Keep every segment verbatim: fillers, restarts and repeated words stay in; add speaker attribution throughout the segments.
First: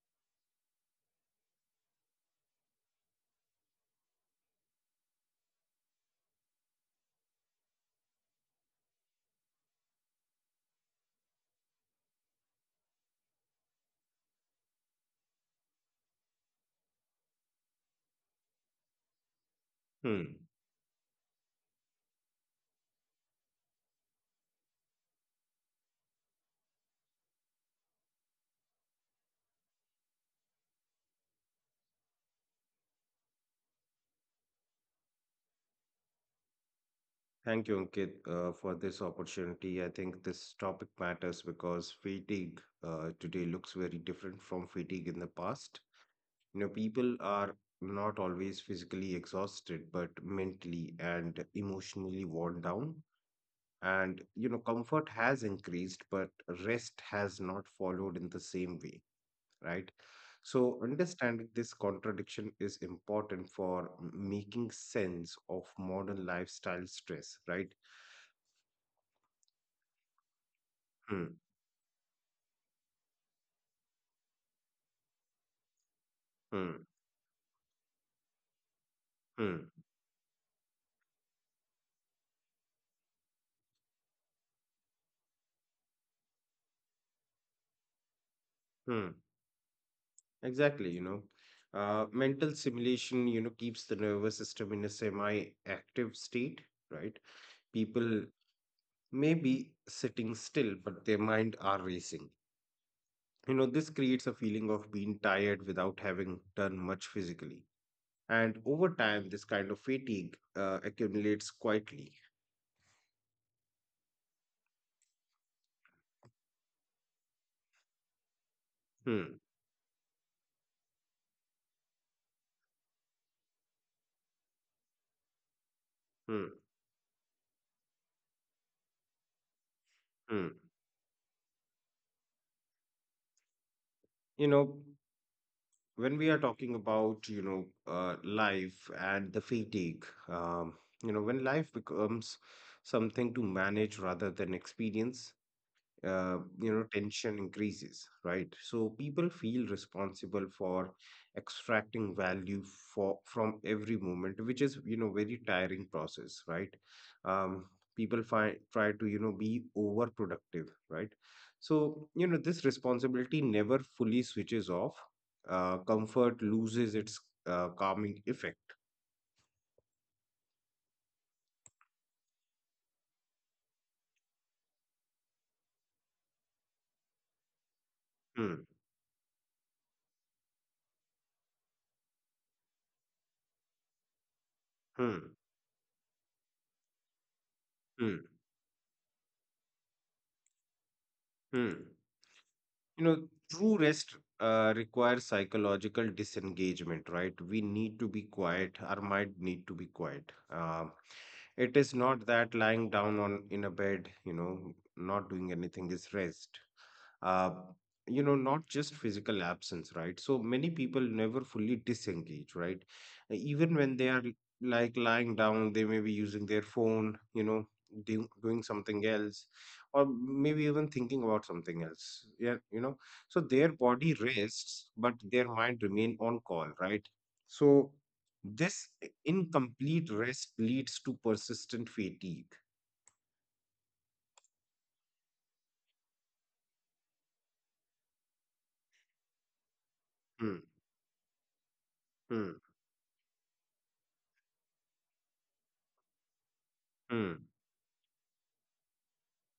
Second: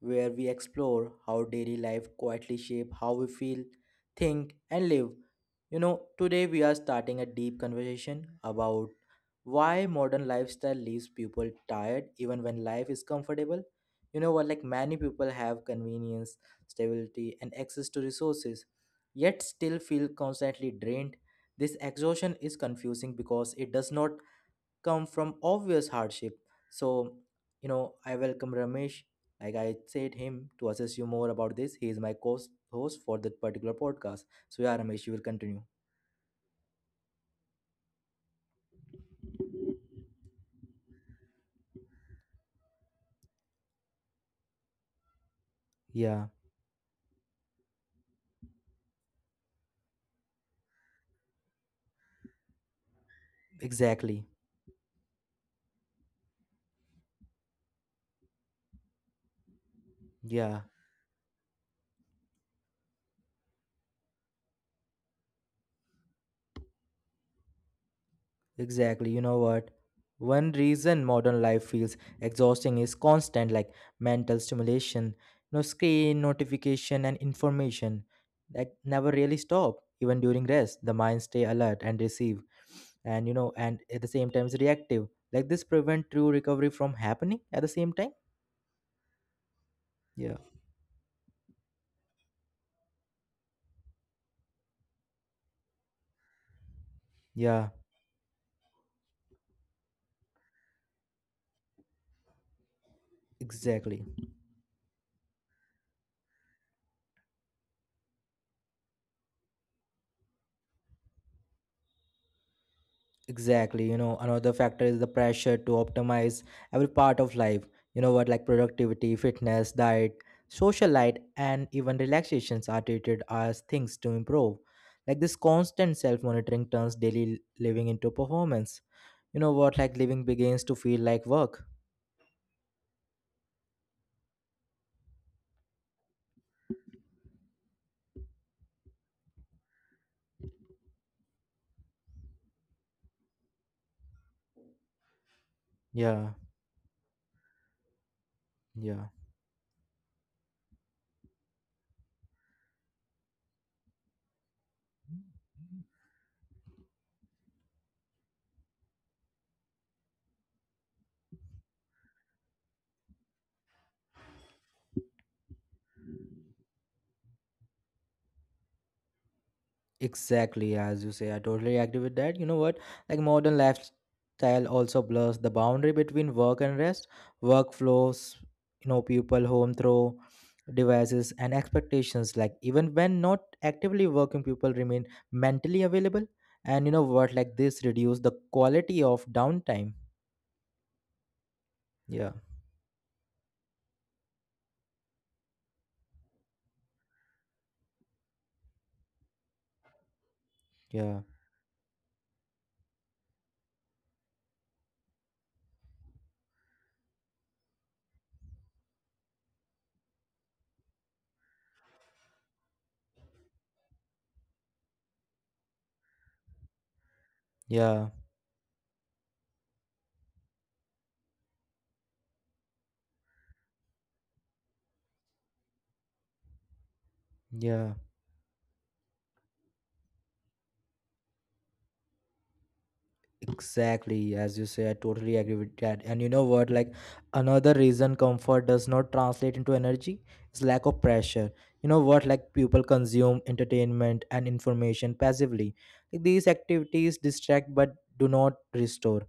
Speaker 1: where we explore how daily life quietly shape how we feel, think, and live. You know, today we are starting a deep conversation about why modern lifestyle leaves people tired even when life is comfortable. You know what, like many people have convenience, stability, and access to resources, yet still feel
Speaker 2: Hmm.
Speaker 1: constantly drained. This exhaustion is confusing because it does not come from obvious hardship. So, you know, I welcome Ramesh. Like I said, him to assess you more about this. He is my co-host for that particular podcast. So yeah, Ramesh, you will continue.
Speaker 2: Thank you, Ankit, uh, for this opportunity. I think this topic matters because fatigue uh, today looks very different from fatigue in the past. You
Speaker 1: Yeah,
Speaker 2: know, people are not always physically exhausted, but mentally and emotionally worn down. And, you know,
Speaker 1: exactly.
Speaker 2: comfort has increased, but rest has not followed in the same way, right? So,
Speaker 1: Yeah.
Speaker 2: understanding this contradiction is important for m- making sense of modern lifestyle stress, right?
Speaker 1: Exactly. You know what? One reason
Speaker 2: Hmm,
Speaker 1: modern life feels exhausting is constant, like mental stimulation, no screen,
Speaker 2: hmm,
Speaker 1: notification, and information that never really
Speaker 2: hmm,
Speaker 1: stop. Even during rest, the mind stay alert and receive, and you know, and at the same time is reactive. Like this prevent true recovery from happening at the same time.
Speaker 2: hmm.
Speaker 1: Yeah.
Speaker 2: Exactly, you know. Uh, mental simulation, you know, keeps the nervous system in a semi-active state, right?
Speaker 1: Yeah.
Speaker 2: People may be sitting still, but their mind are racing. You know, this creates a
Speaker 1: Exactly.
Speaker 2: feeling of being tired without having done much physically. And over time, this kind of fatigue uh, accumulates quietly.
Speaker 1: Exactly. You know, another factor is the pressure to optimize every part of life. You know what, like
Speaker 2: Hmm,
Speaker 1: productivity, fitness, diet, social life, and even relaxations are treated as things to improve. Like this
Speaker 2: hmm,
Speaker 1: constant self monitoring turns daily living into performance. You know what,
Speaker 2: hmm.
Speaker 1: like living begins to feel like work.
Speaker 2: You know, when we are talking about, you know, uh, life and the fatigue, um, you know, when life becomes something to manage rather than experience, uh, you know,
Speaker 1: Yeah,
Speaker 2: tension increases, right? So people
Speaker 1: yeah.
Speaker 2: feel responsible for extracting value for from every moment, which is, you know, very tiring process, right? um people find try to, you know, be overproductive, right? So, you know, this responsibility never fully switches off. Uh, comfort loses its uh, calming effect.
Speaker 1: Exactly, as you say, I totally agree with that. You know what? Like modern lifestyle also blurs the boundary between work and rest,
Speaker 2: Hmm,
Speaker 1: workflows, you know, people home through devices and expectations. Like even when not actively working,
Speaker 2: hmm,
Speaker 1: people remain mentally available. And you know what?
Speaker 2: hmm,
Speaker 1: Like this reduce the quality of downtime.
Speaker 2: hmm. You know,
Speaker 1: Yeah,
Speaker 2: true rest uh, requires psychological disengagement, right? We need to be quiet, our mind need to be quiet. Um it is
Speaker 1: yeah,
Speaker 2: not that lying down on in a bed, you know, not doing anything is rest. Uh, you know, not just physical absence, right? So many people never fully disengage, right? Even when they are like lying down, they may be using their phone, you know, do, doing something
Speaker 1: yeah,
Speaker 2: else, or maybe even thinking about something else. Yeah, you know, so their body rests, but their mind remain on call, right? So this
Speaker 1: yeah.
Speaker 2: incomplete rest leads to persistent fatigue.
Speaker 1: Exactly, as you say, I totally agree with that. And you know what? Like another reason comfort does not
Speaker 2: Hmm,
Speaker 1: translate into energy is lack of
Speaker 2: hmm,
Speaker 1: pressure. You know what? Like people consume entertainment and information passively. Like, these
Speaker 2: hmm,
Speaker 1: activities distract but do not restore.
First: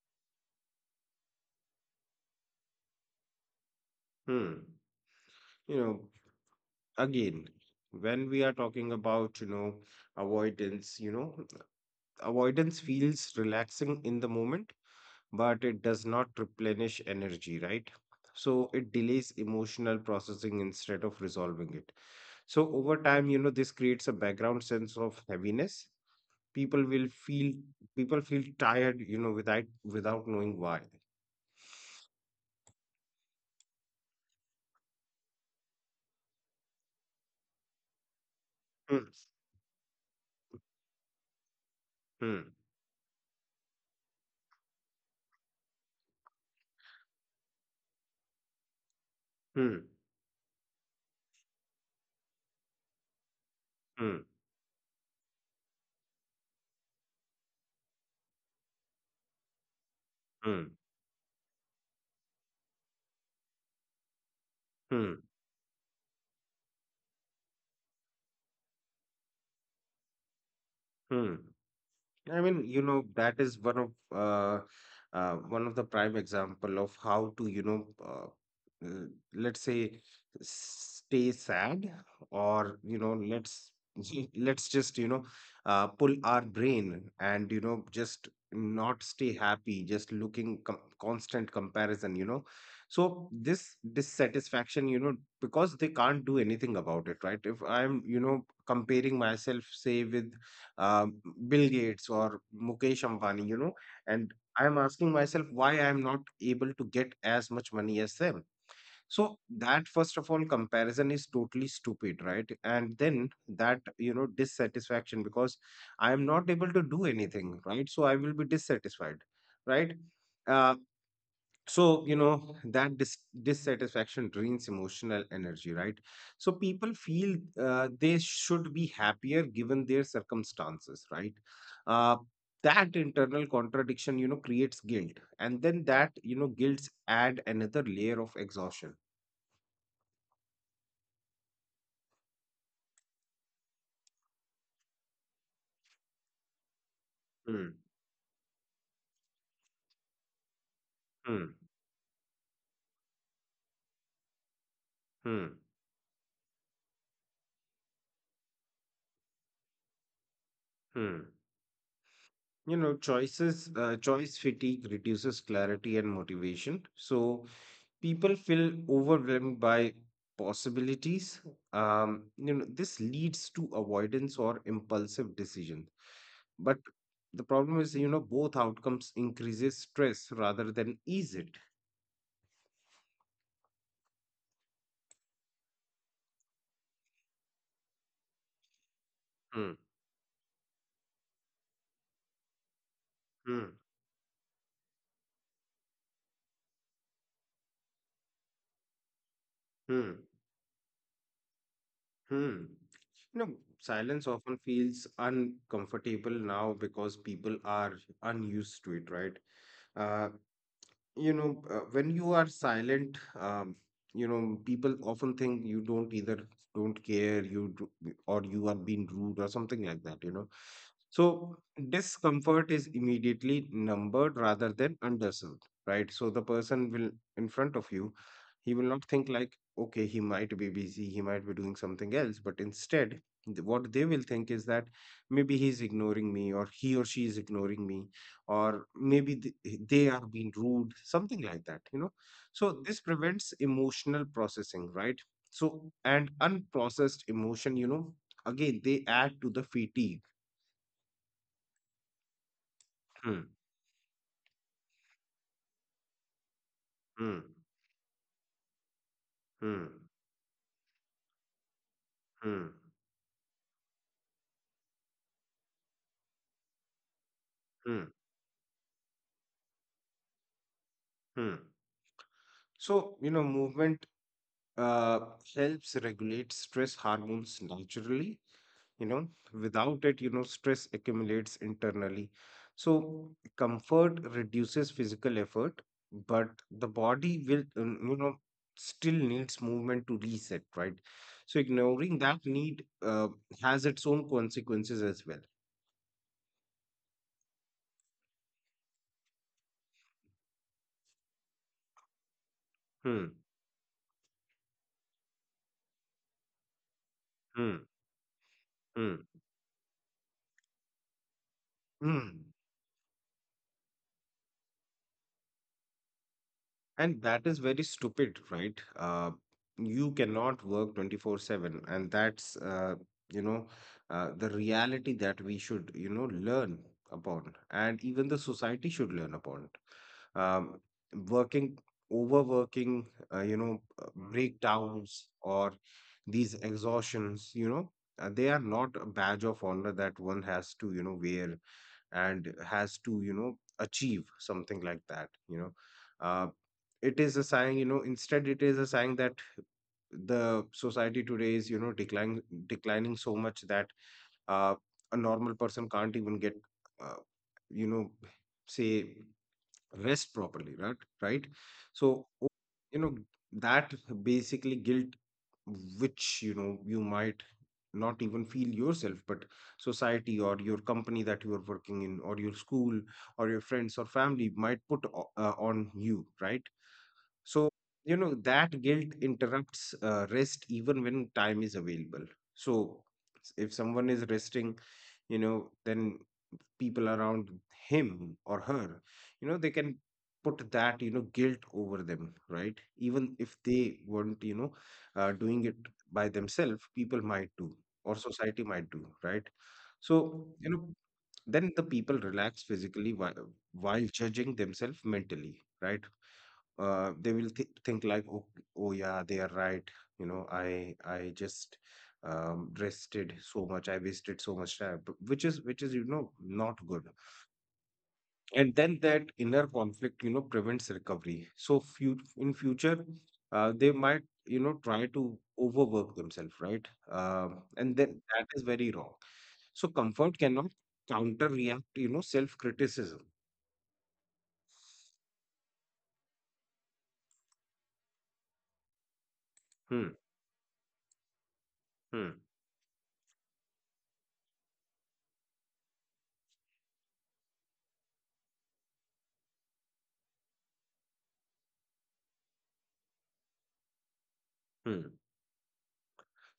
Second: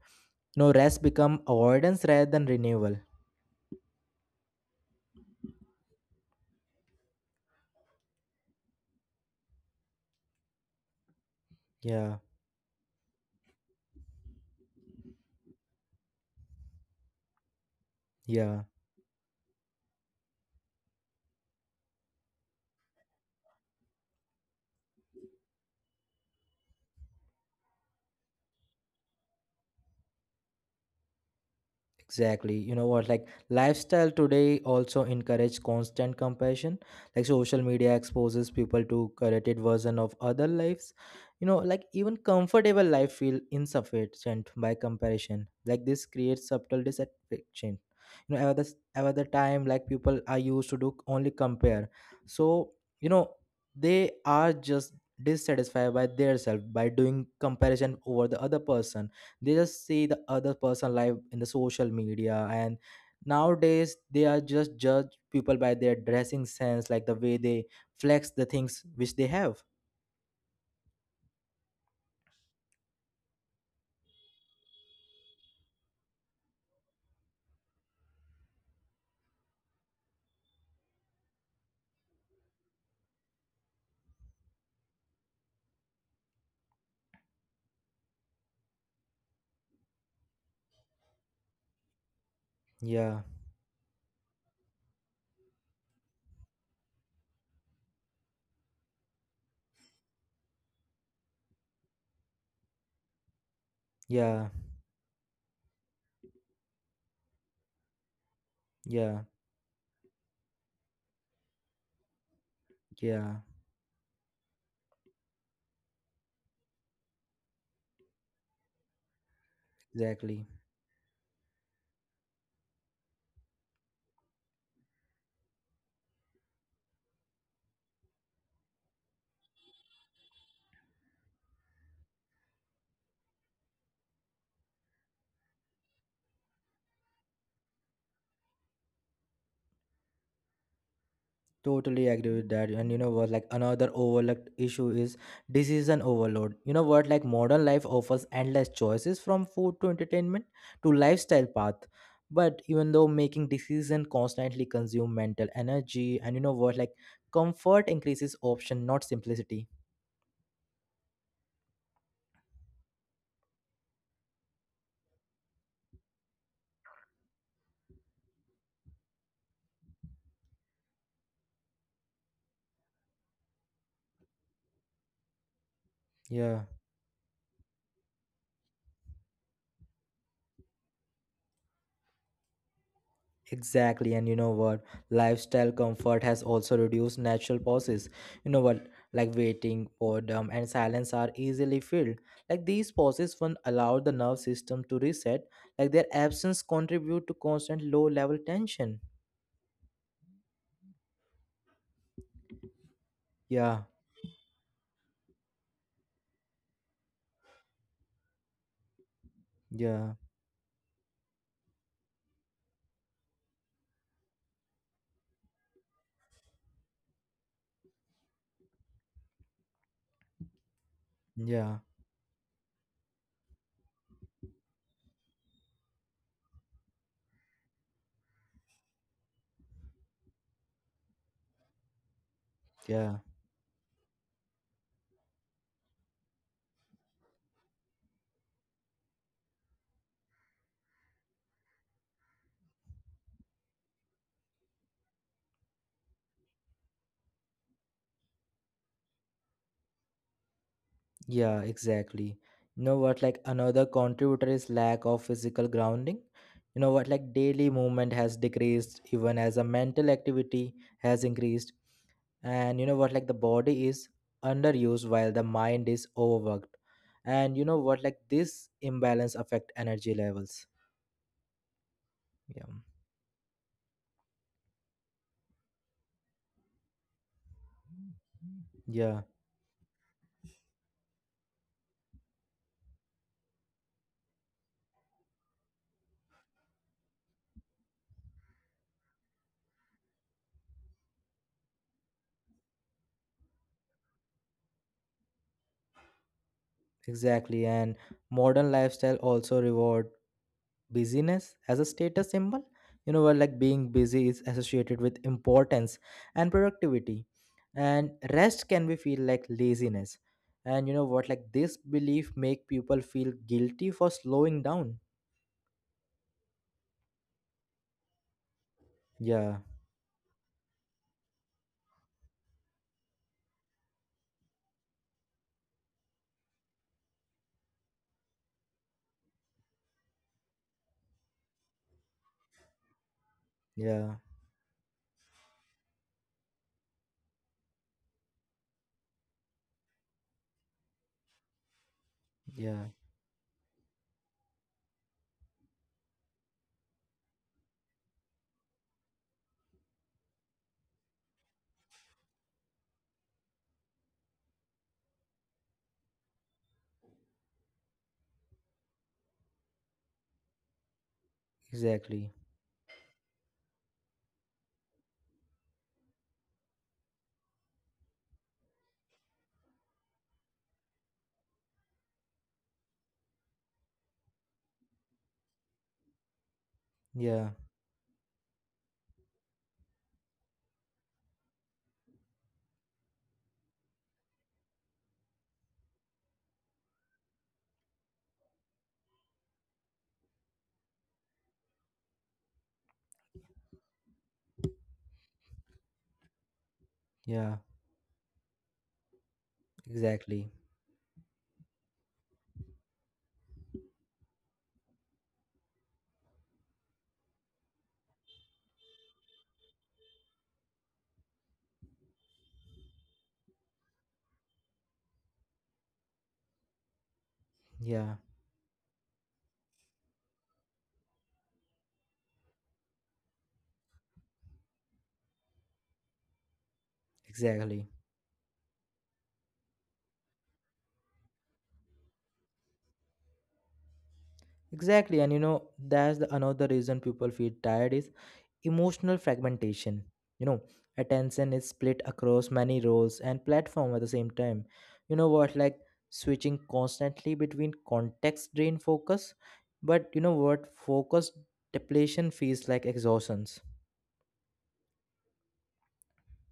Speaker 1: You know, rest become avoidance rather than renewal.
Speaker 2: hmm. You know, again, when we are talking about, you know, avoidance, you know,
Speaker 1: Yeah,
Speaker 2: avoidance feels relaxing in the moment, but it does not replenish energy, right?
Speaker 1: yeah.
Speaker 2: So it delays emotional processing instead of resolving it. So over time, you know, this creates a background sense of heaviness. people will feel People feel tired, you know, without without knowing why.
Speaker 1: Exactly. You know what? Like lifestyle today also encourage constant comparison. Like social media exposes people
Speaker 2: Hmm,
Speaker 1: to curated version of other lives. You know, like
Speaker 2: hmm,
Speaker 1: even comfortable life feel insufficient by comparison. Like this creates subtle dissatisfaction. You know, at the at the
Speaker 2: hmm,
Speaker 1: time, like people are used to do only compare. So you know,
Speaker 2: hmm,
Speaker 1: they are just dissatisfied by their self by doing comparison over the other person. They just see the
Speaker 2: hmm,
Speaker 1: other person life in the social media, and nowadays they are just
Speaker 2: hmm,
Speaker 1: judge people by their dressing sense like the way they flex the things which they have.
Speaker 2: hmm. I mean, you know, that is one of uh, uh, one of the prime example of how to, you know, uh, uh, let's say, stay sad, or, you know, let's let's just, you know, uh, pull our brain and, you know, just not stay happy, just looking com constant comparison, you know. So
Speaker 1: Yeah,
Speaker 2: this dissatisfaction, you know, because they can't do anything about it, right? If I'm, you know, comparing myself, say, with um, Bill Gates or Mukesh Ambani, you know, and
Speaker 1: yeah,
Speaker 2: I'm asking myself why I'm not able to get as much money as them. So
Speaker 1: yeah,
Speaker 2: that, first of all, comparison is totally stupid, right? And then
Speaker 1: yeah,
Speaker 2: that, you know, dissatisfaction because I am not able to do anything, right? So I will be dissatisfied, right?
Speaker 1: exactly.
Speaker 2: Uh, so, you know, that dis- dissatisfaction drains emotional energy, right? So people feel uh, they should be happier given their circumstances, right? Uh, that internal contradiction, you know, creates guilt. And then that, you know, guilts add another layer of exhaustion.
Speaker 1: Totally agree with that. And you know what, like another overlooked issue is decision overload. You know what, like modern
Speaker 2: Hmm,
Speaker 1: life offers endless choices from food to entertainment to
Speaker 2: hmm,
Speaker 1: lifestyle path. But even though making decision constantly
Speaker 2: hmm,
Speaker 1: consume mental energy and you know what, like comfort increases option, not simplicity.
Speaker 2: hmm. You know, choices, uh, choice fatigue reduces clarity and motivation. So people feel overwhelmed by possibilities. um, you know, this leads to avoidance or impulsive decision, but the problem is,
Speaker 1: Yeah.
Speaker 2: you know, both outcomes increases stress rather than ease it.
Speaker 1: Exactly, and you know what? Lifestyle comfort has also reduced natural pauses. You know
Speaker 2: Hmm,
Speaker 1: what? Like waiting, boredom, and silence are easily filled. Like these pauses,
Speaker 2: hmm,
Speaker 1: one allow the nerve system to reset. Like their absence contribute to constant low level tension.
Speaker 2: hmm, hmm. You know,
Speaker 1: Yeah,
Speaker 2: silence often feels uncomfortable now because people are unused to it, right?
Speaker 1: yeah,
Speaker 2: Uh, you know, uh, when you are silent, um, you know, people often think you don't either don't care you do, or you are being rude or something like that, you know. So
Speaker 1: yeah,
Speaker 2: discomfort is immediately numbered rather than understood, right? So the person will, in front of you, he will not think like, okay, he might be busy, he might be doing something else, but instead
Speaker 1: yeah.
Speaker 2: th- what they will think is that maybe he's ignoring me, or he or she is ignoring me, or maybe th- they are being rude, something like that, you know. So this prevents emotional processing, right? So and unprocessed emotion, you know, again, they add to the fatigue.
Speaker 1: Yeah, exactly. You know what,
Speaker 2: Hmm,
Speaker 1: like another contributor is lack of physical grounding. You know what,
Speaker 2: hmm,
Speaker 1: like daily movement has decreased even as a
Speaker 2: hmm,
Speaker 1: mental activity has increased.
Speaker 2: hmm,
Speaker 1: And you know what, like the body is underused while the mind is overworked. And you know
Speaker 2: hmm,
Speaker 1: what, like this imbalance affect energy levels.
Speaker 2: hmm.
Speaker 1: Yeah.
Speaker 2: So, you know, movement uh, helps regulate stress hormones naturally, you know.
Speaker 1: Yeah,
Speaker 2: Without it, you know, stress accumulates internally. So comfort reduces physical effort, but the body will, um, you know, still needs movement to reset, right? So ignoring that need, uh, has its own consequences as well.
Speaker 1: exactly. And modern lifestyle also reward busyness as a status symbol,
Speaker 2: Hmm,
Speaker 1: you know, where like being busy is associated with importance and productivity,
Speaker 2: hmm,
Speaker 1: and rest can be
Speaker 2: hmm,
Speaker 1: feel like laziness. And you know what, like this
Speaker 2: hmm.
Speaker 1: belief make people feel guilty for slowing down.
Speaker 2: And that is very stupid, right? Uh,
Speaker 1: Yeah,
Speaker 2: you cannot work twenty-four seven, and that's uh, you know, uh, the reality that we should, you know, learn upon, and even the society should learn upon. Um, working, overworking, uh, you know, uh,
Speaker 1: yeah,
Speaker 2: breakdowns or these exhaustions, you know, uh, they are not a badge of honor that one has to, you know, wear and
Speaker 1: yeah,
Speaker 2: has to, you know, achieve something like that, you know. Uh, it is a sign, you know, instead it is a sign that the society today is, you know, declining, declining so much that uh, a normal person can't even get uh, you know, say, rest properly, right? Right? So
Speaker 1: exactly,
Speaker 2: o- you know, that basically guilt, which, you know, you might not even feel yourself, but society or your company that you are working in, or your school, or your friends or family might put o- uh, on you, right?
Speaker 1: yeah,
Speaker 2: So, you know, that guilt interrupts uh, rest even when time is available. So, s- if someone is resting, you know, then people around him or her, you know, they can put that, you know, guilt over them, right? Even if they weren't, you know, uh, doing it by themselves, people might
Speaker 1: yeah,
Speaker 2: do, or society might do, right? So,
Speaker 1: exactly,
Speaker 2: you know, then the people relax physically while, while judging themselves mentally, right? Uh, they will th- think like, oh, oh yeah, they are right. You know, I I just, um, rested so much. I wasted so much time, b- which is which is, you know, not good.
Speaker 1: yeah,
Speaker 2: And then that inner conflict, you know, prevents recovery. So few in future, uh, they might, you know, try to overwork themselves, right? Um,
Speaker 1: exactly,
Speaker 2: and then that is very wrong. So comfort cannot counter react, you know, self criticism.
Speaker 1: exactly. And you know, that's the another reason people feel tired is emotional fragmentation.
Speaker 2: Hmm.
Speaker 1: You know, attention is split
Speaker 2: Hmm.
Speaker 1: across many roles and platform at the same time. You know what, like switching constantly between context drain focus, but you know what, focus depletion feels like exhaustions.
Speaker 2: Hmm.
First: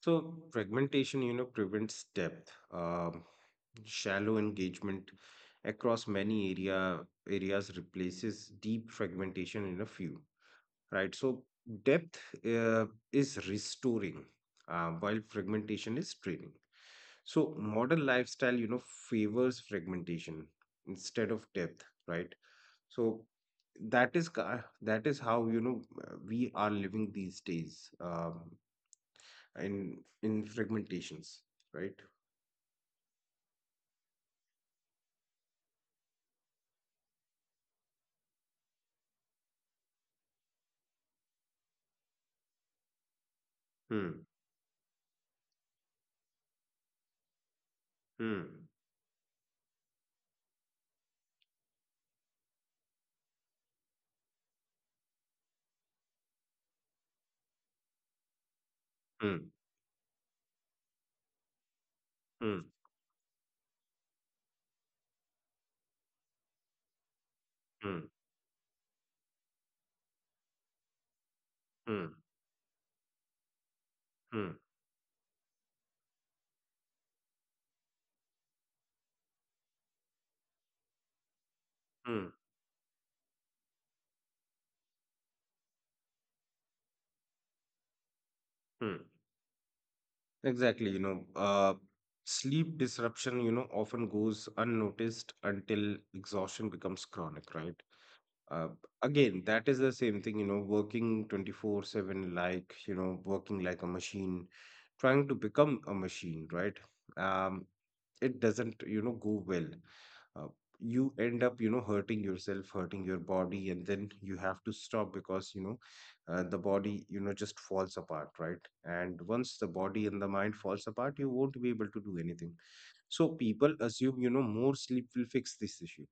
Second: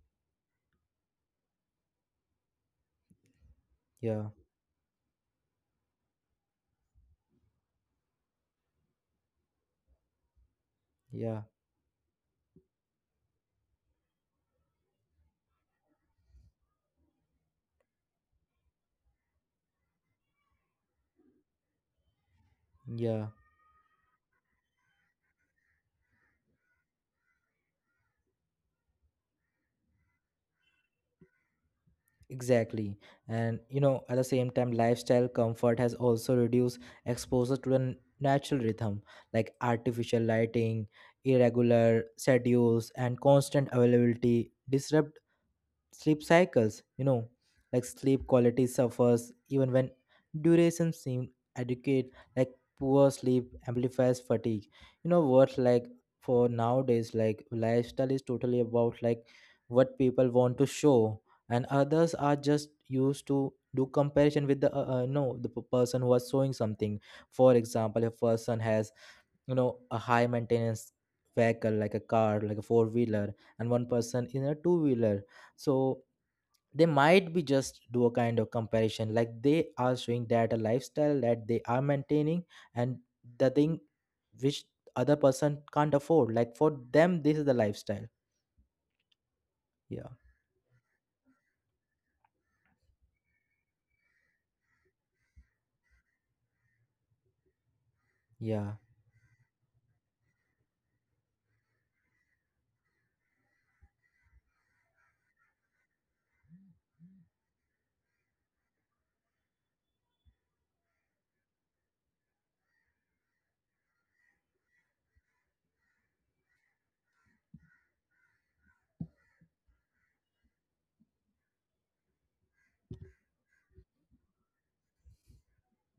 Speaker 2: So fragmentation, you know, prevents depth. Um,
Speaker 1: Yeah,
Speaker 2: shallow engagement across many area areas replaces deep fragmentation in a few. Right.
Speaker 1: yeah,
Speaker 2: So depth uh, is restoring, uh, while fragmentation is training. So modern lifestyle, you know, favors fragmentation instead of depth. Right.
Speaker 1: yeah.
Speaker 2: So that is ca- that is how, you know, uh, we are living these days. Um in in fragmentations, right?
Speaker 1: Exactly. And you know, at the same time, lifestyle comfort has also reduced exposure to the n- natural rhythm, like artificial lighting, irregular schedules, and constant
Speaker 2: Hmm,
Speaker 1: availability disrupt sleep cycles, you know, like sleep quality
Speaker 2: hmm,
Speaker 1: suffers even when duration seems adequate, like poor sleep amplifies fatigue. You know what, like for nowadays like lifestyle is totally about like
Speaker 2: hmm,
Speaker 1: what people want to show, and others are just
Speaker 2: hmm,
Speaker 1: used to do comparison with the uh, uh, no the p- person who was showing something. For example, a
Speaker 2: hmm,
Speaker 1: person has, you know, a high maintenance vehicle like a
Speaker 2: hmm,
Speaker 1: car like a four wheeler, and one person in a
Speaker 2: hmm,
Speaker 1: two wheeler. So they might be just do a kind of comparison like they are showing that a lifestyle that they are
Speaker 2: hmm,
Speaker 1: maintaining, and the thing which other person can't afford, like for them this is the lifestyle.
Speaker 2: hmm.
Speaker 1: Yeah,
Speaker 2: Exactly, you know. Uh sleep disruption, you know, often goes unnoticed until exhaustion becomes chronic, right?
Speaker 1: yeah,
Speaker 2: uh, again, that is the same thing, you know, working twenty-four seven, like, you know, working like a machine, trying to become a machine, right? um it doesn't, you know, go well. uh, you end up, you know, hurting yourself, hurting your body, and then you have to stop, because, you know, uh, the body, you know, just falls apart, right? And once the body and the mind falls apart, you won't be able to do anything. So people assume, you know, more sleep will fix this issue.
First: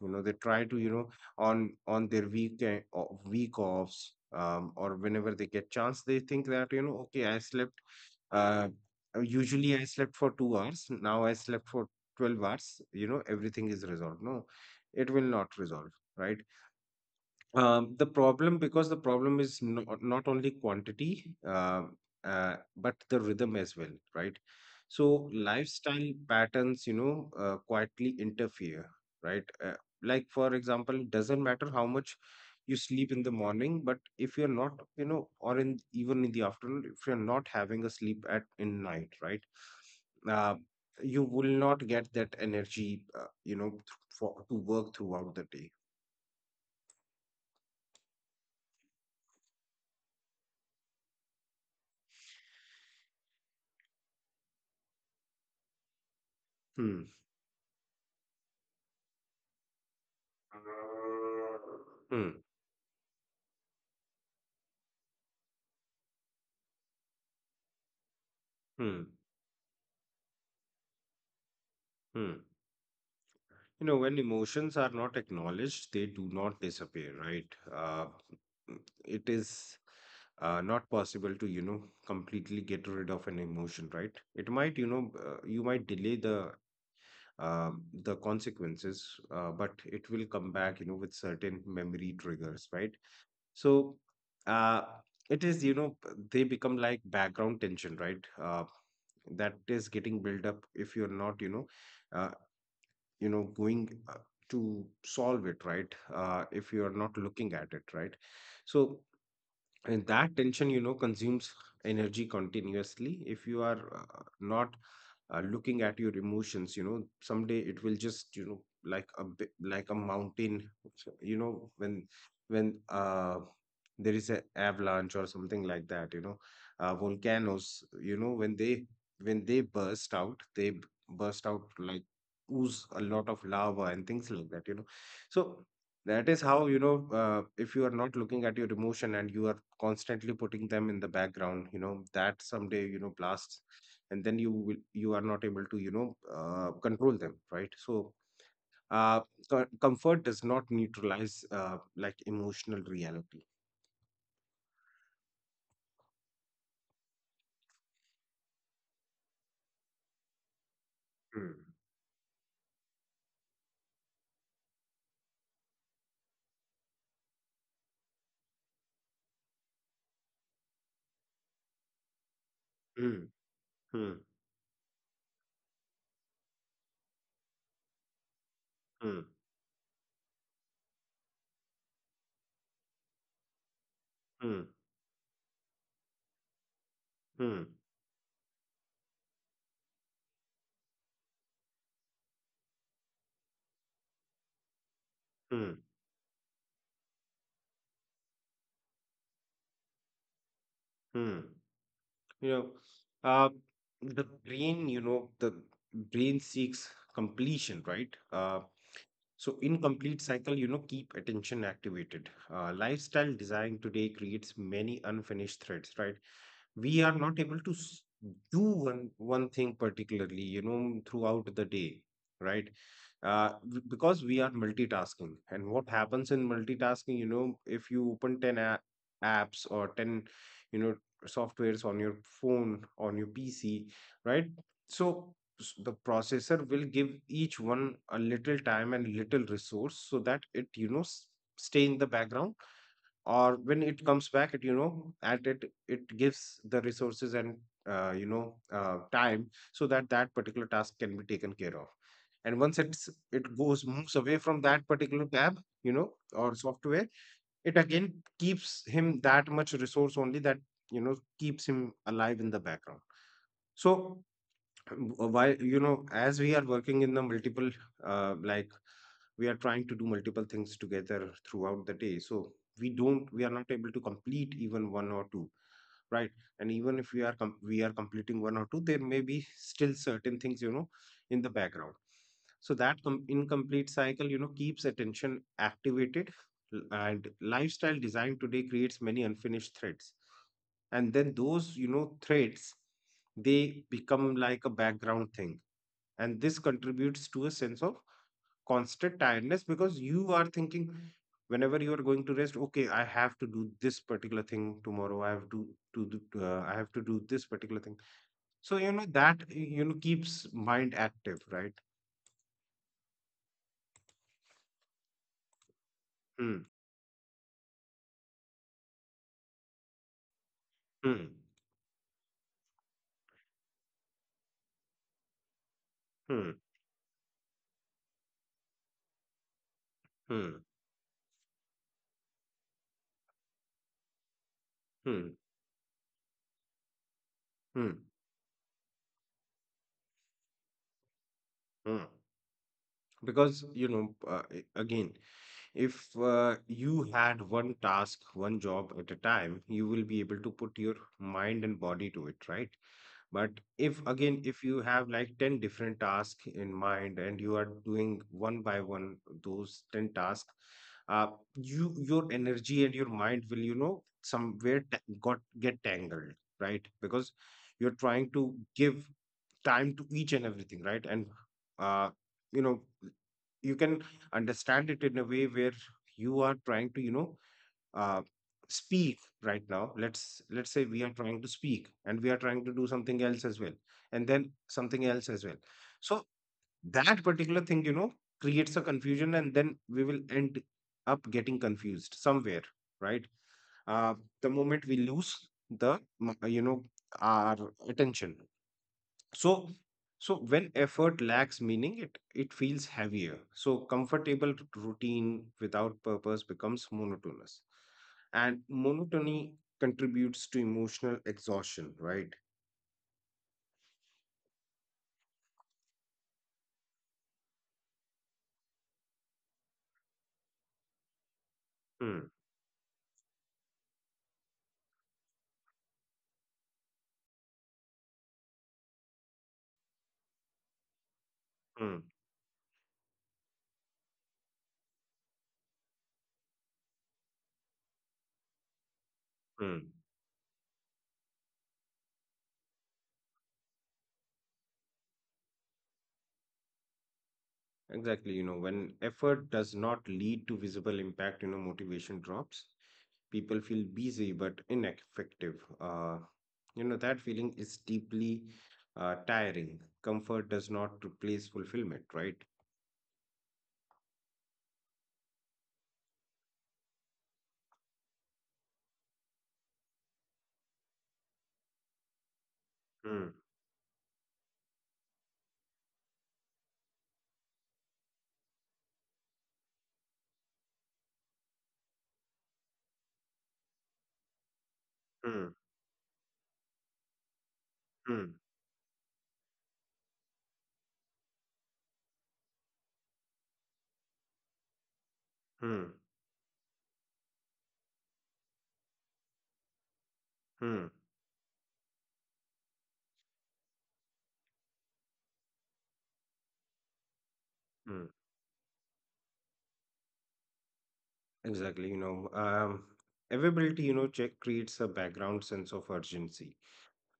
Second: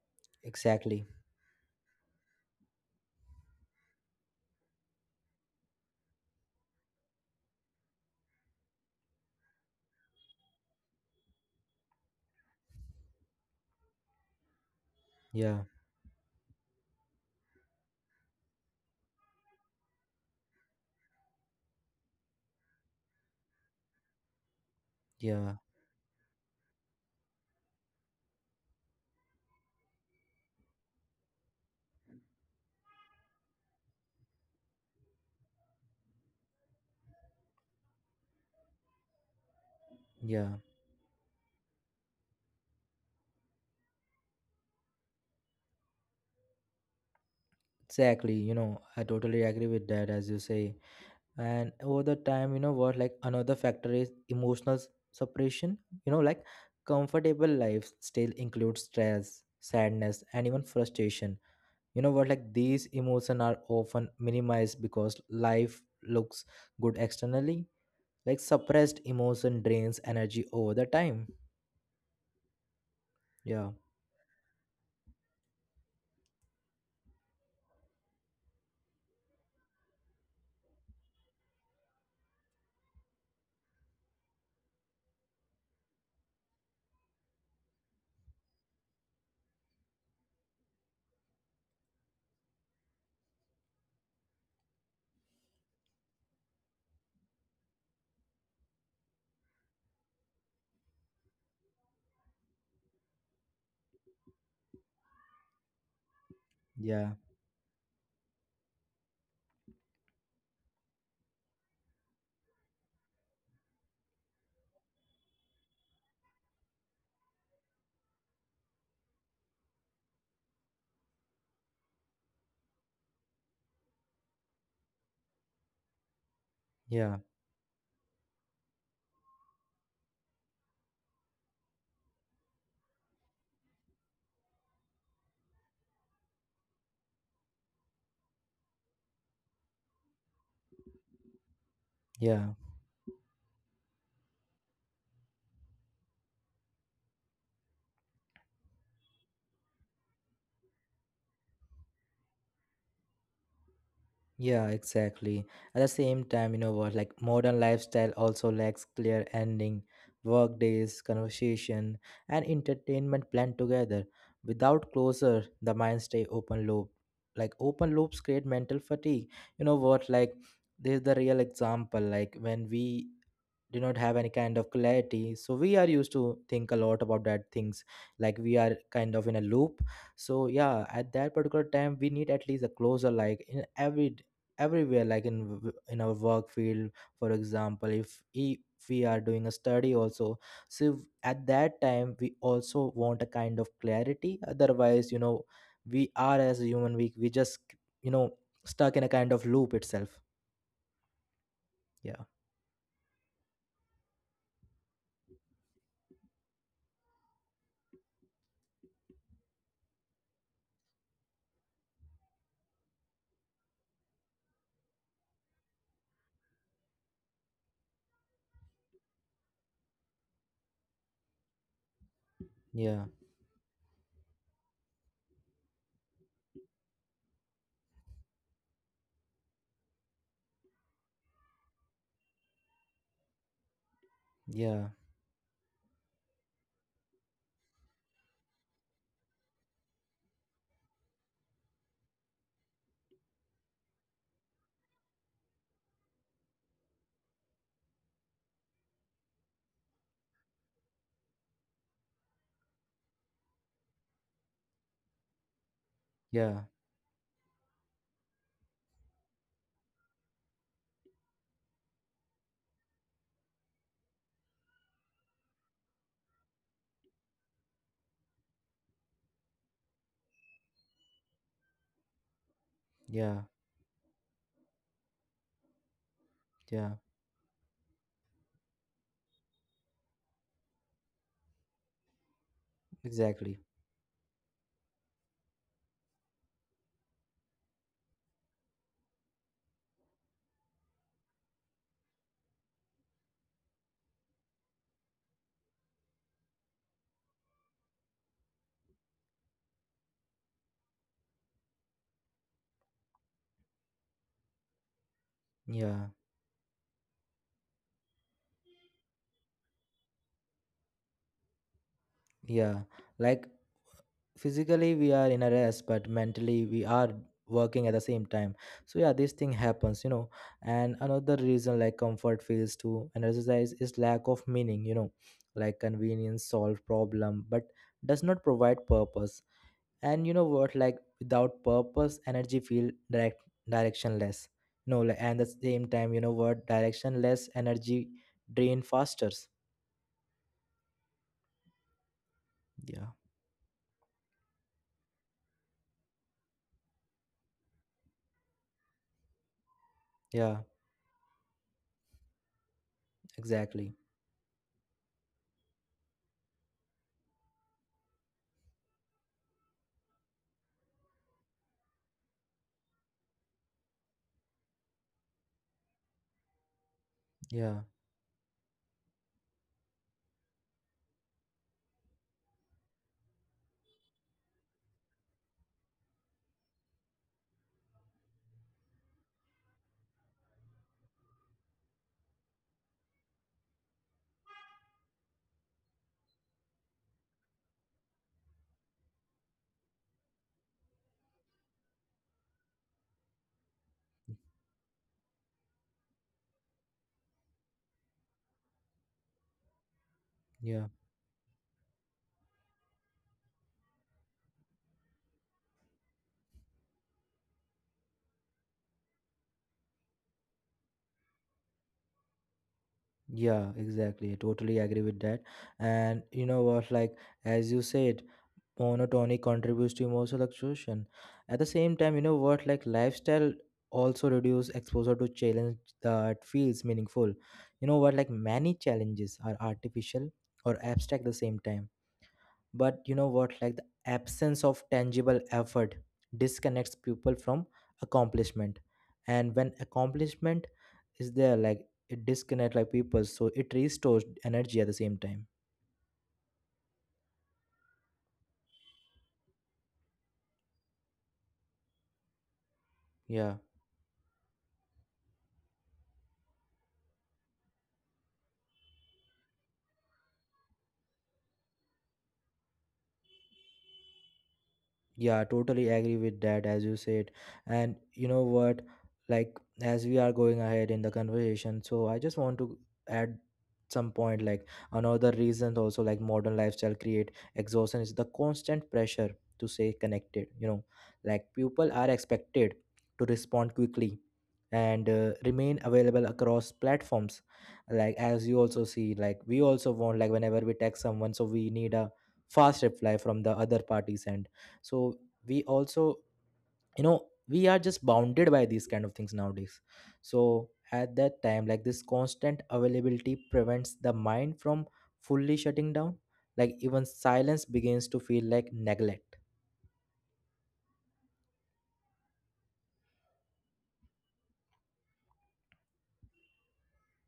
Speaker 2: You know, they try to, you
Speaker 1: exactly,
Speaker 2: know, on on their weekend o- week offs, um, or whenever they get chance, they think that, you know, okay, I slept, uh, usually I slept for two hours, now I slept for twelve hours, you know, everything is resolved. No, it will not
Speaker 1: yeah,
Speaker 2: resolve, right? um, the problem, because the problem is not, not only quantity, uh, uh, but the rhythm as well, right? So
Speaker 1: yeah,
Speaker 2: lifestyle patterns, you know, uh, quietly interfere, right? Uh, like for example, doesn't matter how much you sleep in the morning, but if you're not, you know, or in even in the afternoon, if you're not having a sleep at in night, right? Uh,
Speaker 1: yeah,
Speaker 2: you will not get that energy, uh, you know, th- for to work throughout the day.
Speaker 1: exactly. You know, I totally agree with that, as you say. And over the time, you know what, like another factor is emotional s- suppression. You know, like
Speaker 2: Hmm.
Speaker 1: comfortable life still includes stress, sadness, and even frustration. You know what,
Speaker 2: Hmm.
Speaker 1: like these emotions are often minimized because life looks good externally, like suppressed
Speaker 2: Hmm.
Speaker 1: emotion drains energy over the time.
Speaker 2: Hmm.
Speaker 1: Yeah,
Speaker 2: You know, when emotions are not acknowledged, they do not disappear, right? Uh, it is, uh, not possible to, you know, completely get rid of an emotion, right? It might, you know, uh, you might delay the um the consequences, uh, but it will come back, you know, with certain memory triggers, right? So uh, it is, you know, they become like background tension, right? Uh, that is getting built up if you're not, you know, uh, you know, going uh, to solve it, right? Uh, if you are
Speaker 1: yeah,
Speaker 2: not looking at it, right? So and that tension, you know, consumes energy continuously if you are uh, not uh, looking at your emotions. You know, someday it will just, you know, like a bi- like a mountain, you know, when when uh there is an avalanche or something like that, you know, uh,
Speaker 1: yeah,
Speaker 2: volcanoes, you know, when they when they burst out they b- burst out like ooze a lot of lava and things like that, you know. So that is how, you know, uh, if you are not looking at your emotion and you are constantly putting them in the background, you know, that
Speaker 1: yeah.
Speaker 2: someday, you know, blasts. And then you will, you are not able to, you know, uh, control them, right? So, uh, co- comfort does not neutralize, uh, like emotional reality.
Speaker 1: Yeah, exactly. At the same time, you know what, like modern lifestyle also lacks clear ending, work days,
Speaker 2: Hmm.
Speaker 1: conversation, and entertainment planned together. Without closure, the mind stay open loop. Like open loops create mental fatigue. You know what, like this is the real example. Like when we
Speaker 2: Hmm.
Speaker 1: do not have
Speaker 2: Hmm.
Speaker 1: any kind of clarity, so we are used to think a lot about that things, like we are kind
Speaker 2: Hmm.
Speaker 1: of in a loop. So yeah, at that particular time we need at least a closer, like in every
Speaker 2: Hmm.
Speaker 1: everywhere, like in w- in our work field. For
Speaker 2: Hmm.
Speaker 1: example, if e- if we are doing a study also, so at that time we also want a kind of clarity. Otherwise, you know,
Speaker 2: Hmm.
Speaker 1: we are as a human, we, we just, you know, stuck in a kind of loop itself.
Speaker 2: Hmm.
Speaker 1: Yeah,
Speaker 2: You know, uh, the brain, you know, the brain seeks completion, right? Uh, So, in complete cycle, you know, keep attention activated. Uh, lifestyle design today creates many unfinished threads, right? We are not able to s- do one one thing particularly, you know, throughout the day, right?
Speaker 1: yeah,
Speaker 2: uh, w- because we are multitasking. And what happens in multitasking, you know, if you open ten a- apps or ten, you know, softwares on your phone, on your pc, right?
Speaker 1: yeah,
Speaker 2: So s- the processor will give each one a little time and little resource so that it, you know, s- stay in the background, or when it comes back at, you know, at it, it gives the resources and uh, you know, uh, time so that that particular task can be taken care of. And once it's it goes, moves away from that particular tab, you know,
Speaker 1: yeah,
Speaker 2: or software, it again keeps him that much resource only, that, you know, keeps him alive in the background. So, why, you know, as we are working in the multiple, uh, like we are trying to do multiple things together throughout the day, so we don't,
Speaker 1: yeah,
Speaker 2: we are not able to complete even one or two, right? And
Speaker 1: yeah,
Speaker 2: even if we are com- we are completing one or two, there may be still certain things, you know, in the background. So that com-
Speaker 1: exactly,
Speaker 2: incomplete cycle, you know, keeps attention activated. l- and lifestyle design today creates many unfinished threads, and then those, you know, threats, they become like a background thing. And this contributes to a sense of constant tiredness because you are thinking, whenever you are going to rest, okay, I have to do this particular thing tomorrow, I have to
Speaker 1: yeah.
Speaker 2: to do, uh, I have to do this particular thing. So, you know, that, you know, keeps mind active, right?
Speaker 1: Yeah, like physically we are in a rest, but mentally
Speaker 2: Hmm.
Speaker 1: we are working at the same time. So yeah, this thing happens, you know. And
Speaker 2: Hmm.
Speaker 1: another reason like comfort fails to energize is lack of meaning, you know, like convenience
Speaker 2: Hmm.
Speaker 1: solve problem, but does not provide purpose. And you know
Speaker 2: Hmm.
Speaker 1: what, like without purpose, energy feel direct directionless. No, like,
Speaker 2: Hmm.
Speaker 1: and at the same time, you know what, directionless
Speaker 2: Hmm.
Speaker 1: energy drain faster.
Speaker 2: Hmm.
Speaker 1: Yeah,
Speaker 2: Because, you know, uh, a- again, if uh, you had one task, one job at a time, you will be able to
Speaker 1: yeah,
Speaker 2: put your mind and body to it, right? But
Speaker 1: exactly.
Speaker 2: if, again, if you have like ten different tasks in mind and you are doing one by one those ten tasks, uh, you, your energy and your mind will, you know, somewhere ta- got get tangled, right? Because
Speaker 1: Yeah.
Speaker 2: you're trying to give time to each and everything, right? And uh, you know, you can understand it in a way where you are trying to, you know, uh, speak right now. Let's let's say we are trying to speak and we are trying to do something else as well, and then something else as well. So that particular thing, you know, creates a confusion, and then we will end up getting confused somewhere, right? uh, the moment we lose the m-, you know, our attention. So so when
Speaker 1: Yeah.
Speaker 2: effort lacks meaning, it it feels heavier. So comfortable r- routine without purpose becomes monotonous, and monotony contributes to emotional exhaustion, right?
Speaker 1: Yeah, exactly. I totally agree with that. And you know what, like as you said, monotony contributes to emotional exhaustion. At the same time, you
Speaker 2: Hmm.
Speaker 1: know what, like lifestyle also reduce exposure to challenge that feels meaningful. You know what, like many challenges are artificial or abstract at the same time,
Speaker 2: Hmm.
Speaker 1: but you know what, like the absence of tangible effort disconnects people from accomplishment. And when
Speaker 2: Hmm.
Speaker 1: accomplishment is there, like it disconnect like people, so it restores energy at the same time.
Speaker 2: Exactly. You know, when effort does not lead to visible impact, you know, motivation drops.
Speaker 1: Yeah.
Speaker 2: People feel busy but ineffective. uh, you know, that feeling is deeply, uh, tiring. Comfort does not replace fulfillment, right?
Speaker 1: Yeah, totally agree with that, as you said. And you know what? Like, as we are going ahead in the conversation, so I just want to add some point, like another reason also like modern lifestyle create exhaustion is the constant pressure to stay connected, you know, like people are expected to respond quickly and uh,
Speaker 2: Hmm.
Speaker 1: remain available across platforms, like
Speaker 2: Hmm.
Speaker 1: as you also see, like we also want, like whenever we text someone, so we need a fast reply from the other parties. And so we
Speaker 2: Hmm.
Speaker 1: also, you know, we are just bounded by these kind of things nowadays. So
Speaker 2: Hmm.
Speaker 1: at that time, like this constant availability prevents the mind from fully shutting down, like even silence begins
Speaker 2: Mm.
Speaker 1: to feel like neglect.
Speaker 2: Exactly. You know, um, availability, you know, check creates a background sense of urgency.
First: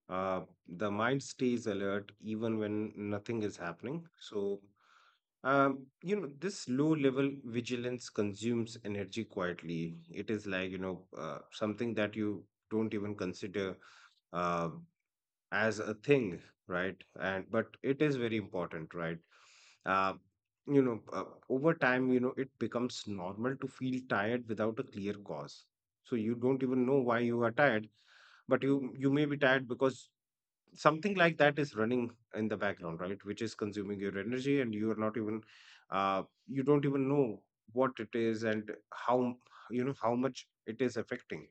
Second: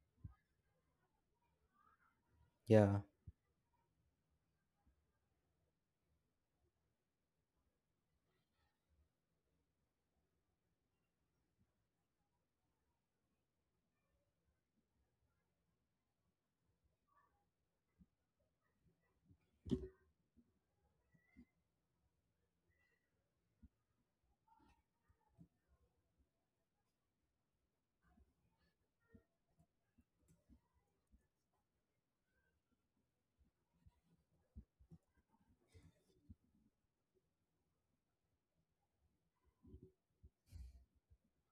Speaker 2: Uh, the mind stays alert even when
Speaker 1: Yeah.
Speaker 2: nothing is happening. So, um, you know, this low level vigilance consumes energy quietly. It is like, you know, uh, something that you don't even consider, uh, as a thing, right? And but it is very important, right? uh, you know, uh, over time, you know, it becomes normal to feel tired without a clear cause. So you don't even know why you are tired, but you you may be tired because something like that is running in the background, right? Which is consuming your energy, and you are not even, uh, you don't even know what it is and how, you know, how much it is affecting.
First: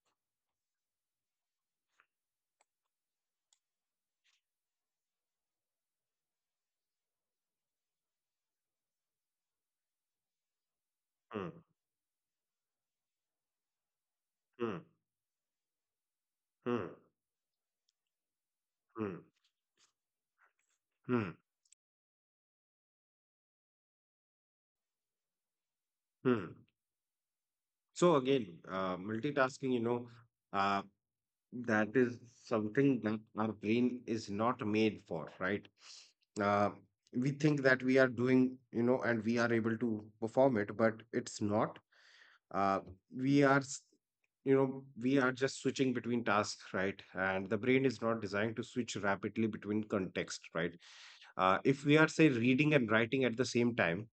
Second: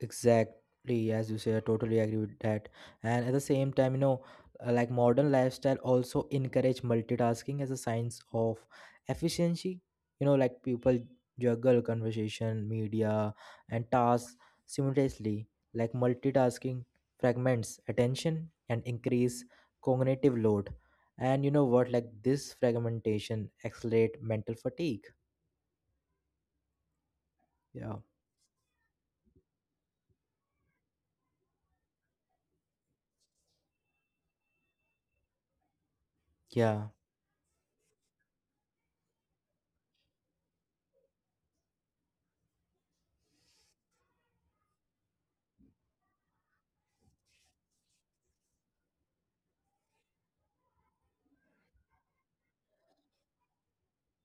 Speaker 1: Exactly, as you say, I totally agree with that. And at the same time, you know, uh, like modern lifestyle also encourage multitasking as a signs of efficiency. You know, like people
Speaker 2: Hmm.
Speaker 1: juggle conversation, media, and tasks
Speaker 2: Hmm.
Speaker 1: simultaneously. Like multitasking
Speaker 2: Hmm.
Speaker 1: fragments attention and
Speaker 2: Hmm.
Speaker 1: increase cognitive load.
Speaker 2: Hmm.
Speaker 1: And you know what? Like this fragmentation accelerate mental fatigue.
Speaker 2: Hmm.
Speaker 1: Yeah,
Speaker 2: So again, uh, multitasking, you know, uh, that is something that our brain is not made for, right? Uh,
Speaker 1: yeah,
Speaker 2: we think that we are doing, you know, and we are able to perform it, but it's not. Uh, we are, s- you know, we are just switching between tasks, right? And the brain is not designed to switch rapidly between context, right? Uh, if we are, say, reading and writing at the same time,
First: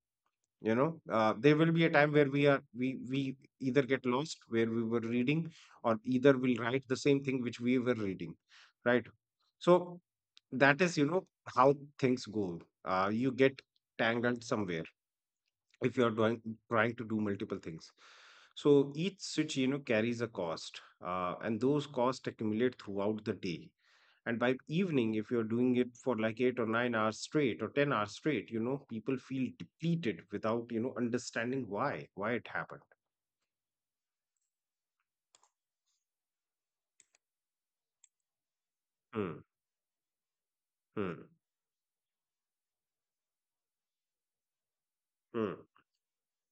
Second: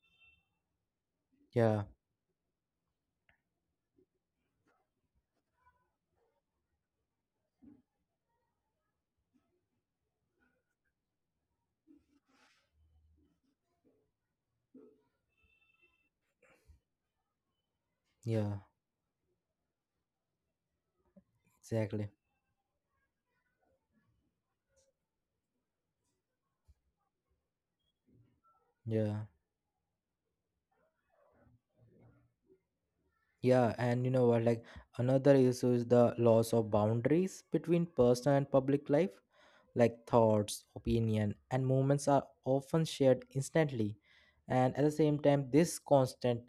Speaker 2: you know, uh, there will be
Speaker 1: yeah,
Speaker 2: a time where we are, we we either get lost where we were reading, or either we'll write the same thing which we were reading, right? So that is, you know, how things go. Uh, you get tangled somewhere if you are doing, trying to do multiple things.
Speaker 1: yeah.
Speaker 2: So each switch, you know, carries a cost, uh, and those
Speaker 1: Exactly.
Speaker 2: costs accumulate throughout the day. And by evening, if you're doing it for like eight or nine hours straight, or ten hours straight, you know, people
Speaker 1: Yeah.
Speaker 2: feel depleted without, you know, understanding why why it happened.
Speaker 1: Yeah, and you know what? Like another issue is the loss of boundaries between personal and public life.
Speaker 2: Hmm.
Speaker 1: Like thoughts,
Speaker 2: Hmm.
Speaker 1: opinion, and movements are often shared instantly, and at the same time,
Speaker 2: Hmm.
Speaker 1: this constant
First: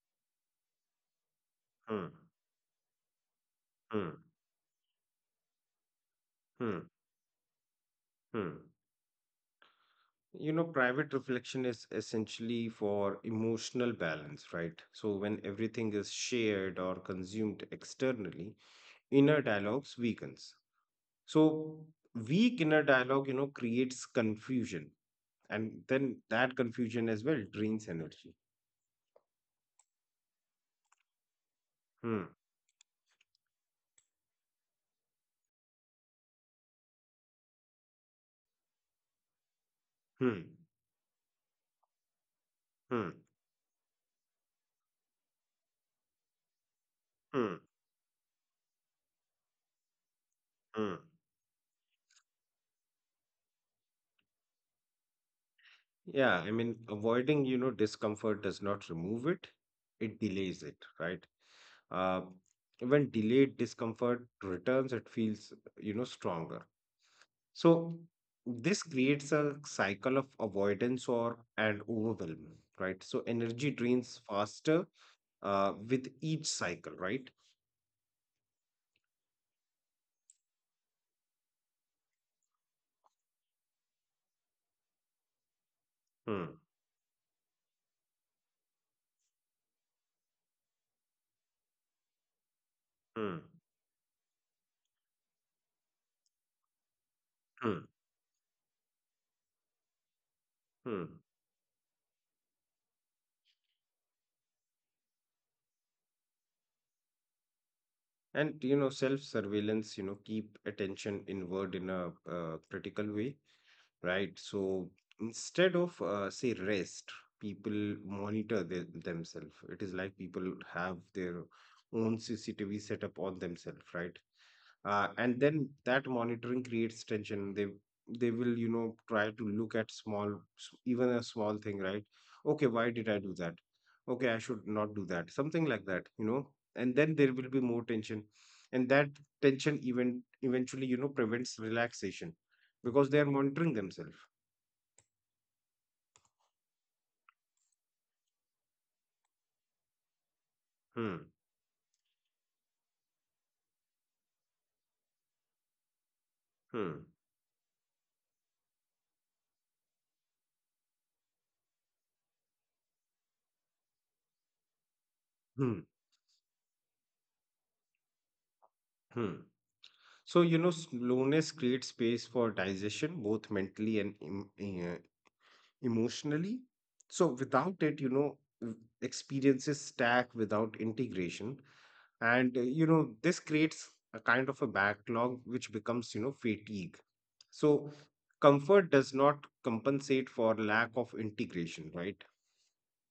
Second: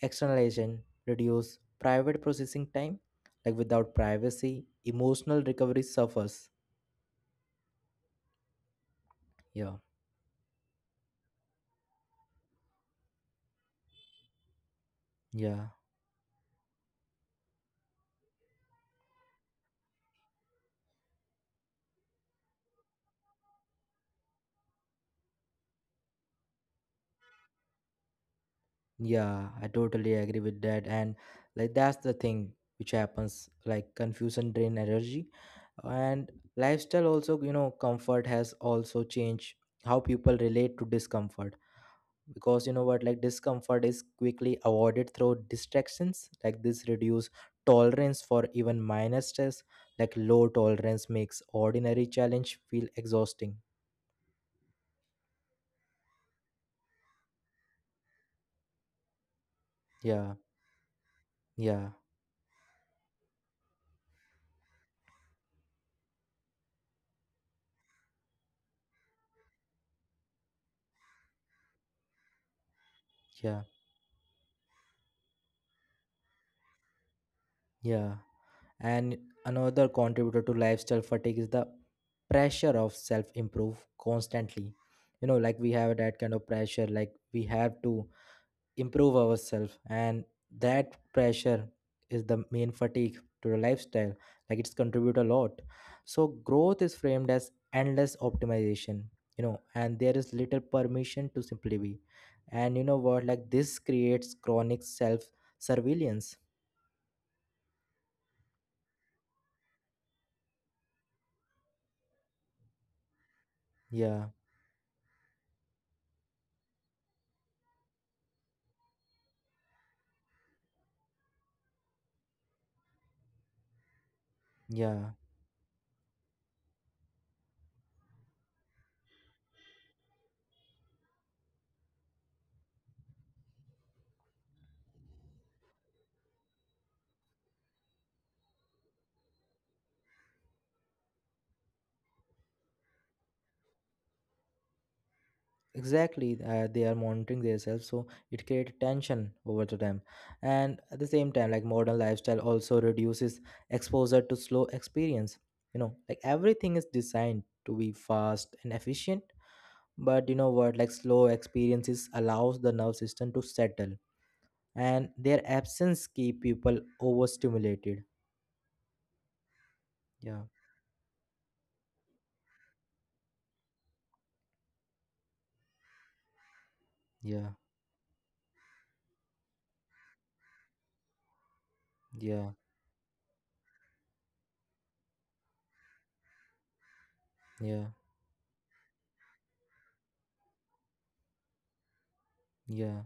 Speaker 1: externalization reduces
Speaker 2: Hmm.
Speaker 1: private processing time. Like without
Speaker 2: Hmm.
Speaker 1: privacy, emotional recovery suffers.
Speaker 2: Hmm. Hmm.
Speaker 1: Yeah,
Speaker 2: You know, private reflection is essentially for emotional balance, right? So when
Speaker 1: yeah.
Speaker 2: everything is shared or consumed externally, inner dialogues weakens. So weak inner dialogue, you know, creates confusion, and then that confusion as well drains energy.
Speaker 1: Yeah, I totally agree with that. And like that's the
Speaker 2: Hmm.
Speaker 1: thing which happens like confusion drain energy. And lifestyle also, you know, comfort has also changed how people
Speaker 2: Hmm.
Speaker 1: relate to discomfort, because you know what,
Speaker 2: Hmm.
Speaker 1: like discomfort is quickly avoided through distractions like this reduce
Speaker 2: Hmm.
Speaker 1: tolerance for even minor stress. Like low
Speaker 2: Hmm.
Speaker 1: tolerance makes ordinary challenge feel exhausting.
Speaker 2: Yeah, I mean, avoiding, you know, discomfort does not remove it, it
Speaker 1: yeah
Speaker 2: delays it, right?
Speaker 1: yeah
Speaker 2: Uh, when delayed discomfort returns, it feels, you know, stronger. So this creates a cycle of avoidance or and overwhelm, right? So energy
Speaker 1: yeah
Speaker 2: drains faster uh, with each cycle, right?
Speaker 1: yeah And another contributor to lifestyle fatigue is the pressure of self improve constantly. You know, like we have
Speaker 2: Hmm.
Speaker 1: that kind of pressure, like we have to improve ourselves, and that pressure is the main
Speaker 2: Hmm.
Speaker 1: fatigue to the lifestyle. Like it's contribute a lot. So growth is framed
Speaker 2: Hmm.
Speaker 1: as endless optimization, you know, and there is little
Speaker 2: Hmm.
Speaker 1: permission to simply be. And you know what? Like this creates chronic self surveillance.
Speaker 2: And, you know, self surveillance, you know, keep attention inward in a, uh, critical way, right?
Speaker 1: Yeah,
Speaker 2: So instead of, uh, say, rest, people monitor their, themselves. It is like people have their own CCTV set up on themselves, right? Uh,
Speaker 1: yeah.
Speaker 2: and then that monitoring creates tension. they they will, you know, try to look at small s- even a small thing, right? Okay, why did I do that? Okay, I should not do that, something like that, you know. And then there will be more tension, and that tension even eventually, you know, prevents relaxation, because they are monitoring themselves.
Speaker 1: Exactly. Uh, they are monitoring themselves, so it creates tension over the time. And at the
Speaker 2: Hmm.
Speaker 1: same time, like modern lifestyle also reduces exposure to slow experience. You know, like everything is
Speaker 2: Hmm.
Speaker 1: designed to be fast and efficient, but you know what, like slow experiences allows the nerve system to settle, and their
Speaker 2: Hmm.
Speaker 1: absence keep people overstimulated.
Speaker 2: Hmm. So,
Speaker 1: yeah
Speaker 2: you know, slowness creates space for digestion, both mentally and em- eh, emotionally. So
Speaker 1: yeah
Speaker 2: without it, you know, w- experiences stack without integration.
Speaker 1: yeah
Speaker 2: And, uh, you know, this creates a kind of a backlog which becomes, you know, fatigue.
Speaker 1: yeah
Speaker 2: So comfort does not compensate for lack of integration, right?
Speaker 1: yeah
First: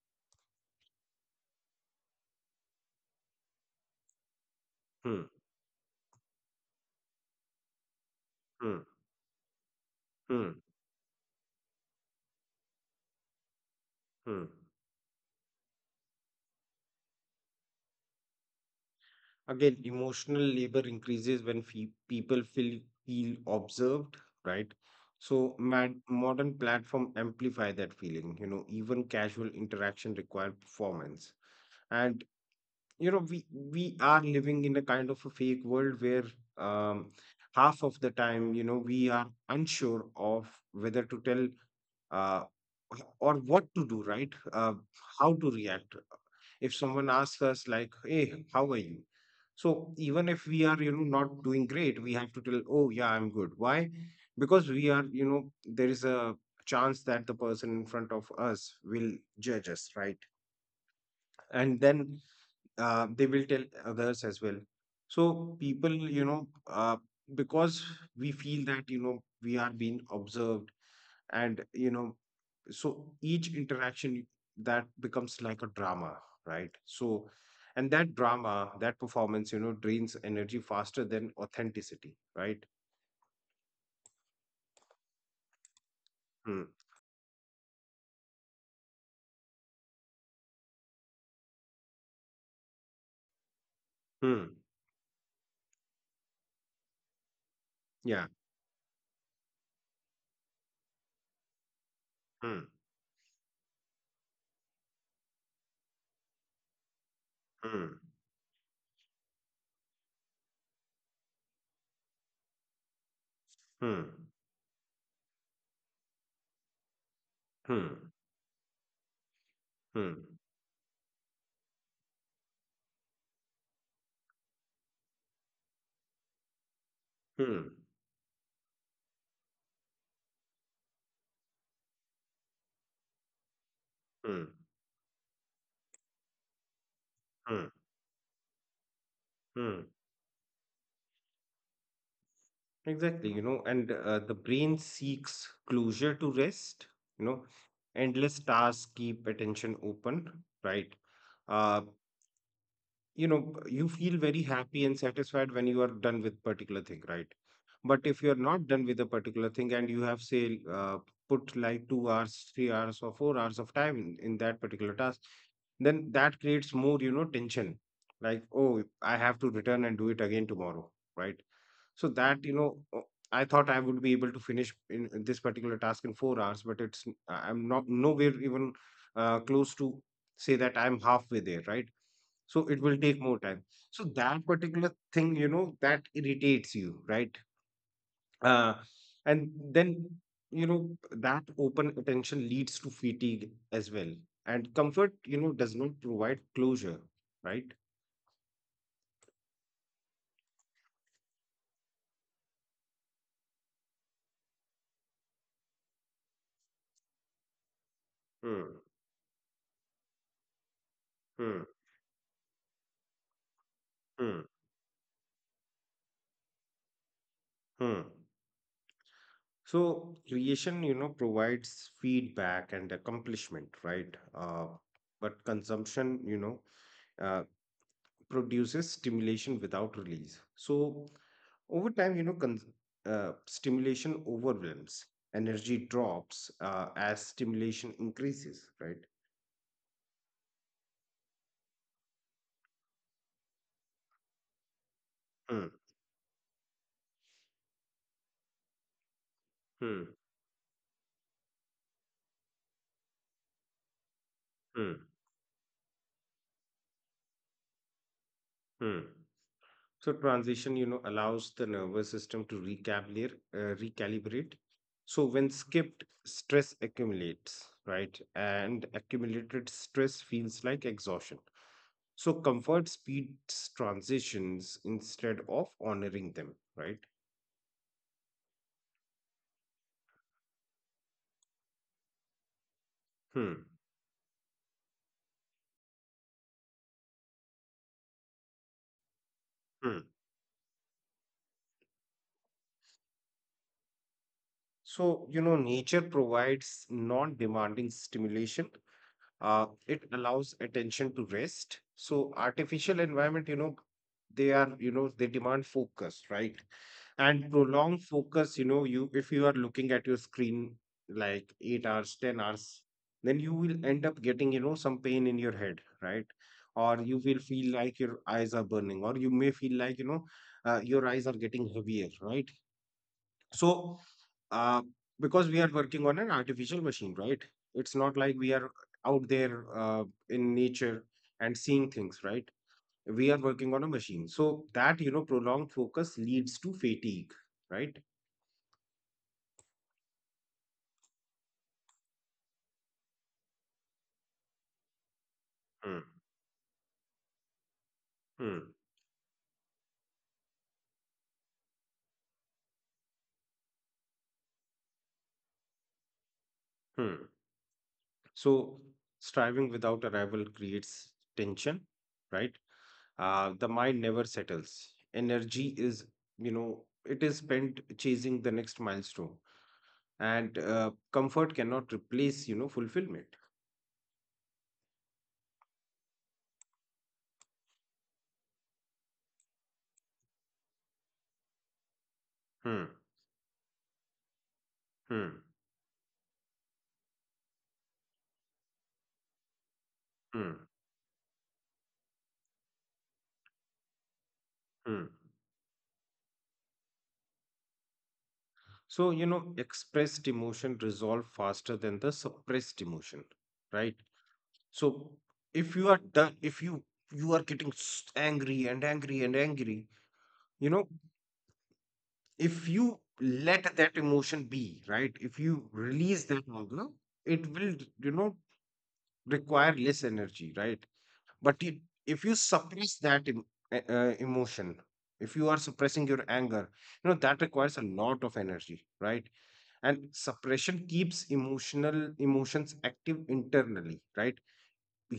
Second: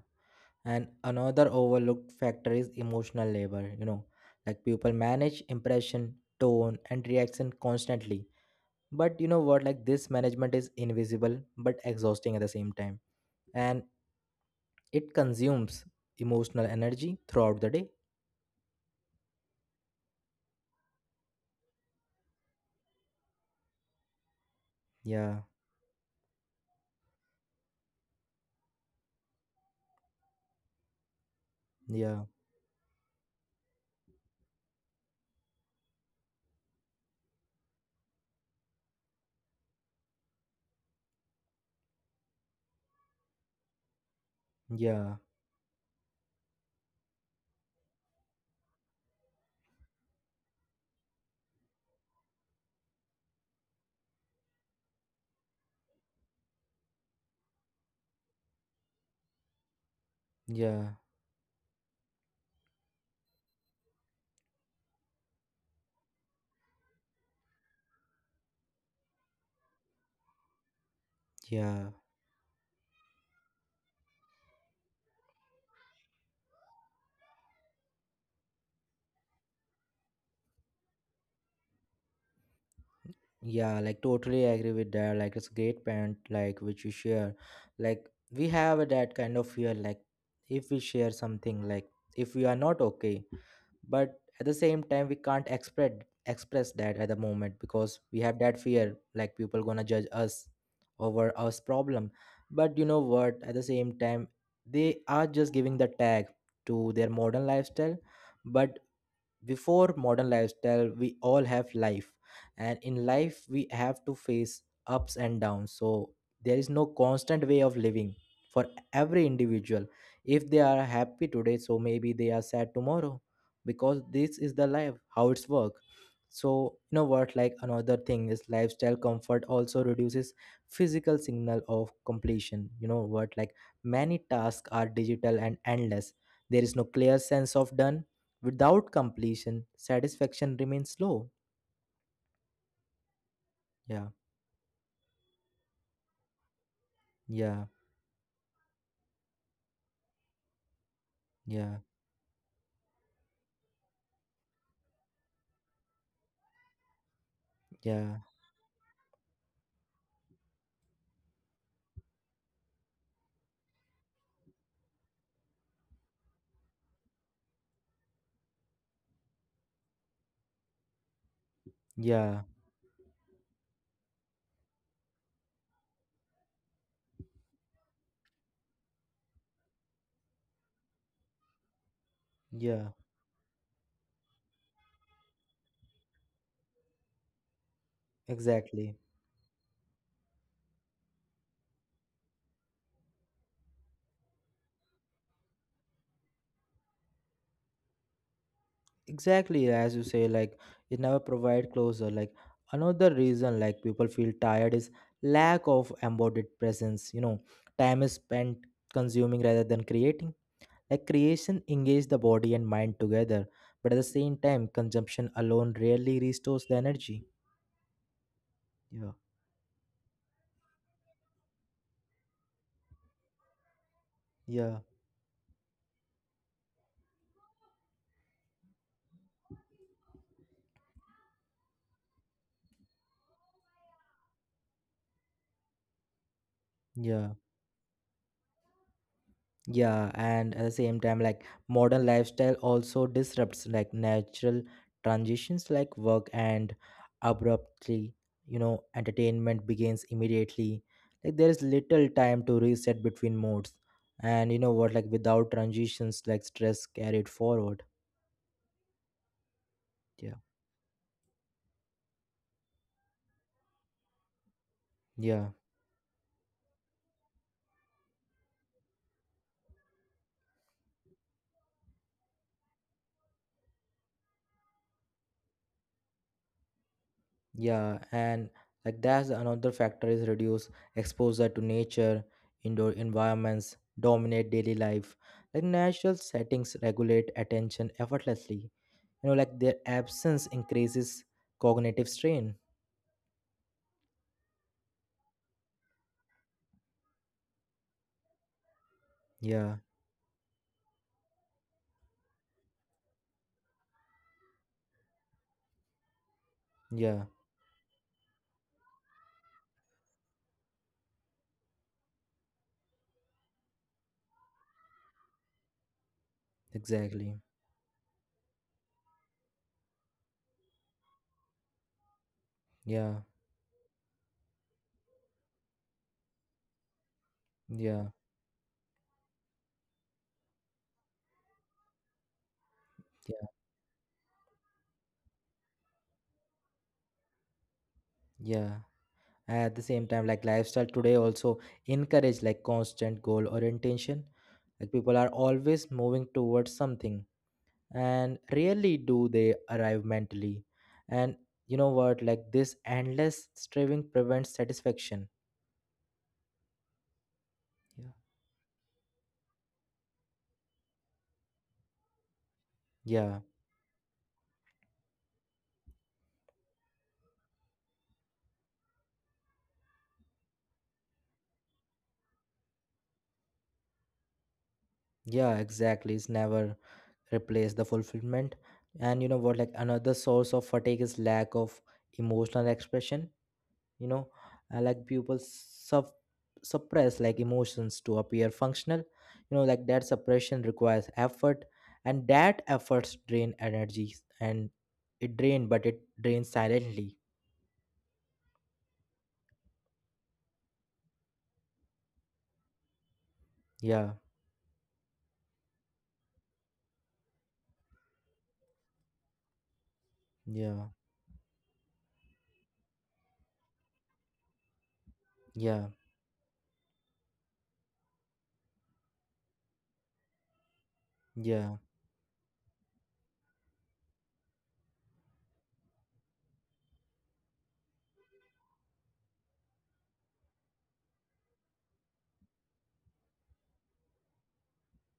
Speaker 1: And another overlooked factor is emotional labor, you know, like people
Speaker 2: Hmm.
Speaker 1: manage impression, tone, and reaction constantly.
Speaker 2: Hmm.
Speaker 1: But you know what, like this
Speaker 2: Hmm.
Speaker 1: management is invisible but exhausting at the same time. And
Speaker 2: Hmm.
Speaker 1: it consumes emotional energy throughout the day.
Speaker 2: Again, emotional labor increases when fe- people feel feel observed, right?
Speaker 1: Yeah,
Speaker 2: So mad- modern platform amplify that feeling. You know, even casual interaction require performance,
Speaker 1: yeah,
Speaker 2: and you know, we we are living in a kind of a fake world where, um, half of the time, you know, we are unsure of whether to tell, uh, or what to do, right? Uh,
Speaker 1: yeah,
Speaker 2: how to react if someone asks us like, "Hey, how are you?" So even if we are, you know, not doing great, we have to tell, "Oh, yeah, I'm good." Why? Because we are, you know, there is a chance that the person in front of us will judge us, right?
Speaker 1: yeah,
Speaker 2: And then uh, they will tell others as well. So people, you know, uh, because we feel that you know we are being observed, and
Speaker 1: yeah,
Speaker 2: you know so each interaction, that becomes like a drama, right so and that drama, that performance, you know drains energy faster than authenticity, right?
Speaker 1: yeah. Like totally agree with that. Like it's great point, like
Speaker 2: Hmm.
Speaker 1: which you share. Like we have that kind of fear, like if we share something, like if we are not okay, but at the
Speaker 2: Hmm.
Speaker 1: same time we can't express express that at the moment, because we
Speaker 2: Yeah.
Speaker 1: have that fear like people gonna judge us over our problem.
Speaker 2: Hmm.
Speaker 1: But you know what, at the same time they are just giving the tag to their modern lifestyle.
Speaker 2: Hmm.
Speaker 1: But before modern lifestyle we all have life, and in life we have to
Speaker 2: Hmm.
Speaker 1: face ups and downs. So there is no constant way of
Speaker 2: Hmm.
Speaker 1: living for every individual.
Speaker 2: Hmm.
Speaker 1: If they are happy today, so maybe they are sad tomorrow, because this is the life, how it's work. So you know what, like
Speaker 2: Hmm.
Speaker 1: another thing is lifestyle comfort also reduces physical signal of completion. You know what, like many
Speaker 2: Hmm.
Speaker 1: tasks are digital and endless. There is no clear sense
Speaker 2: Hmm.
Speaker 1: of done. Without completion,
Speaker 2: Hmm.
Speaker 1: satisfaction remains low.
Speaker 2: Exactly, you know and
Speaker 1: Yeah,
Speaker 2: uh, the brain seeks closure to rest. you know
Speaker 1: yeah,
Speaker 2: Endless tasks keep attention open, right?
Speaker 1: yeah,
Speaker 2: uh, you know you feel very happy and satisfied when you are done with particular thing, right? But
Speaker 1: yeah,
Speaker 2: if you're not done with a particular thing and you have, say, uh, put like two hours, three hours or four hours of time in, in that particular task, then that creates more, you know tension, like, oh, I have to return and do it again tomorrow, right? So
Speaker 1: yeah,
Speaker 2: that, you know uh, I thought I would be able to finish in in this particular task in four hours, but it's I'm not nowhere even uh, close to say that I'm halfway there, right? So it
Speaker 1: yeah.
Speaker 2: will take more time. So that particular thing, you know that irritates you, right? uh,
Speaker 1: Exactly.
Speaker 2: and then you know That open attention leads to fatigue as well, and comfort, you know does not provide closure, right?
Speaker 1: Exactly, as you say, like it never provide closure. Like another reason like people feel tired is lack of embodied presence. You know, time is spent
Speaker 2: Hmm.
Speaker 1: consuming rather than creating. Like creation
Speaker 2: Hmm.
Speaker 1: engage the body and mind together, but at the same
Speaker 2: Hmm.
Speaker 1: time, consumption alone rarely restores the energy.
Speaker 2: Hmm.
Speaker 1: Yeah,
Speaker 2: So creation, you know provides feedback and accomplishment, right? Uh,
Speaker 1: yeah,
Speaker 2: but consumption, you know uh, produces stimulation without release. So over time, you know, con- uh, stimulation overwhelms, energy drops uh, as
Speaker 1: yeah.
Speaker 2: stimulation increases, right?
Speaker 1: Yeah, and at the same time, like modern lifestyle also disrupts like natural transitions
Speaker 2: Hmm.
Speaker 1: like work and abruptly, you know, entertainment begins
Speaker 2: Hmm.
Speaker 1: immediately. Like there is little time to reset between modes. And you know what, like
Speaker 2: Hmm.
Speaker 1: without transitions, like stress carried forward.
Speaker 2: Hmm. So
Speaker 1: Yeah.
Speaker 2: transition, you know, allows the nervous system to recalibrate, uh, recalibrate. So
Speaker 1: Yeah.
Speaker 2: when skipped, stress accumulates, right? And accumulated stress feels like exhaustion. So comfort speeds transitions instead of honoring them, right?
Speaker 1: Yeah, and like that's another factor is reduce exposure to nature, indoor
Speaker 2: Hmm.
Speaker 1: environments dominate daily life. Like natural settings regulate attention effortlessly. You know, like their absence increases cognitive strain.
Speaker 2: So, you know, nature provides non-demanding stimulation. Uh,
Speaker 1: Yeah,
Speaker 2: it allows attention to rest. So artificial environment, you know, they are, you know, they demand focus, right?
Speaker 1: yeah,
Speaker 2: And prolonged focus, you know, you if you are looking at your screen like eight hours, ten hours, then you will end up getting, you know, some pain in your head, right? Or you
Speaker 1: exactly.
Speaker 2: will feel like your eyes are burning, or you may feel like, you know, uh, your eyes are getting heavier, right?
Speaker 1: Yeah,
Speaker 2: So, uh, because we are working on an artificial machine, right? It's
Speaker 1: yeah,
Speaker 2: not like we are out there uh, in nature and seeing things, right? We are
Speaker 1: yeah,
Speaker 2: working on a machine. So that, you know, prolonged focus leads to fatigue, right?
Speaker 1: yeah. At the same time, like lifestyle today also encourage like constant goal orientation. Like people are always
Speaker 2: Hmm.
Speaker 1: moving towards something and
Speaker 2: Hmm.
Speaker 1: rarely do they arrive mentally. And you know what, like this endless striving prevents satisfaction.
Speaker 2: Hmm.
Speaker 1: yeah
Speaker 2: So striving without arrival creates tension, right?
Speaker 1: yeah
Speaker 2: Uh, the mind never settles. Energy is, you know, it is spent chasing the next milestone, and uh, comfort cannot replace, you know fulfillment.
Speaker 1: yeah Exactly, it's never replace the fulfillment. And you know what, like another source of fatigue is lack of emotional
Speaker 2: Hmm.
Speaker 1: expression. You know, uh, like people
Speaker 2: Hmm.
Speaker 1: sup- suppress like emotions to appear functional. You know, like that suppression
Speaker 2: Hmm.
Speaker 1: requires effort, and that efforts drain energy, and
Speaker 2: Hmm.
Speaker 1: it drain but it drains silently.
Speaker 2: So, you know expressed emotion resolve faster than the suppressed emotion, right?
Speaker 1: yeah
Speaker 2: So if you are done if you you are getting s- angry and angry and angry, you know
Speaker 1: yeah
Speaker 2: if you let that emotion be, right? If you
Speaker 1: yeah
Speaker 2: release that anger, it will, you know require less energy, right? But you,
Speaker 1: yeah
Speaker 2: if you suppress that em- e- uh, emotion, if you are suppressing your anger, you know that requires a lot of energy, right? And suppression keeps emotional emotions active internally, right?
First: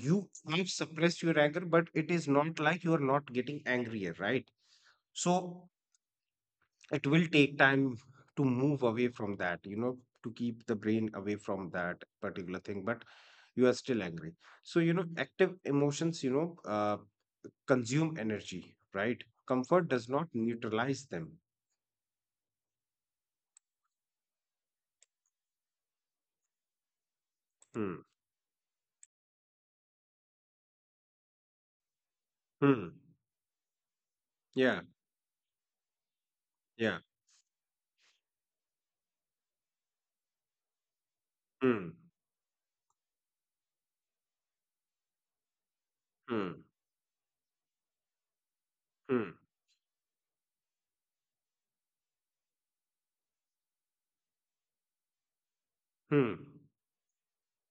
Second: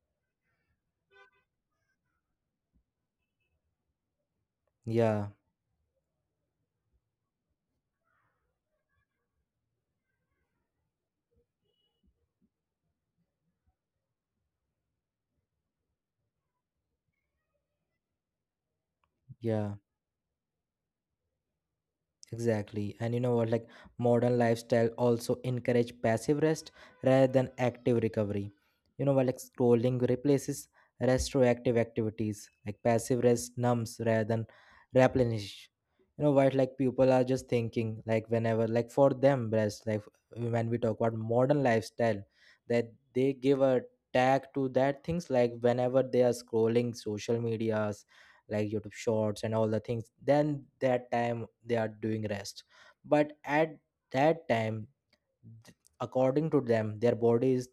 Speaker 2: You have suppressed your anger, but it is not like you are not getting angrier, right?
Speaker 1: yeah
Speaker 2: So it will take time to move away from that, you know to keep the brain away from that particular thing, but you are still angry. So, you know active emotions, you know uh, consume energy, right?
Speaker 1: yeah
Speaker 2: Comfort does not neutralize them.
Speaker 1: Exactly. And you know what, like modern lifestyle also encourage passive rest rather than active
Speaker 2: Hmm.
Speaker 1: recovery. You know what, like scrolling replaces restorative activities. Like
Speaker 2: Hmm.
Speaker 1: passive rest numbs rather than
Speaker 2: Yeah.
Speaker 1: replenish. You know what, like
Speaker 2: Yeah.
Speaker 1: people are just thinking like whenever, like for them rest, like when we talk about modern
Speaker 2: Hmm.
Speaker 1: lifestyle, that they give a tag to that things like whenever they are
Speaker 2: Hmm.
Speaker 1: scrolling social media like YouTube
Speaker 2: Hmm.
Speaker 1: shorts and all the things, then that time they are doing rest. But at that time, Th-
Speaker 2: Hmm.
Speaker 1: according to them, their body is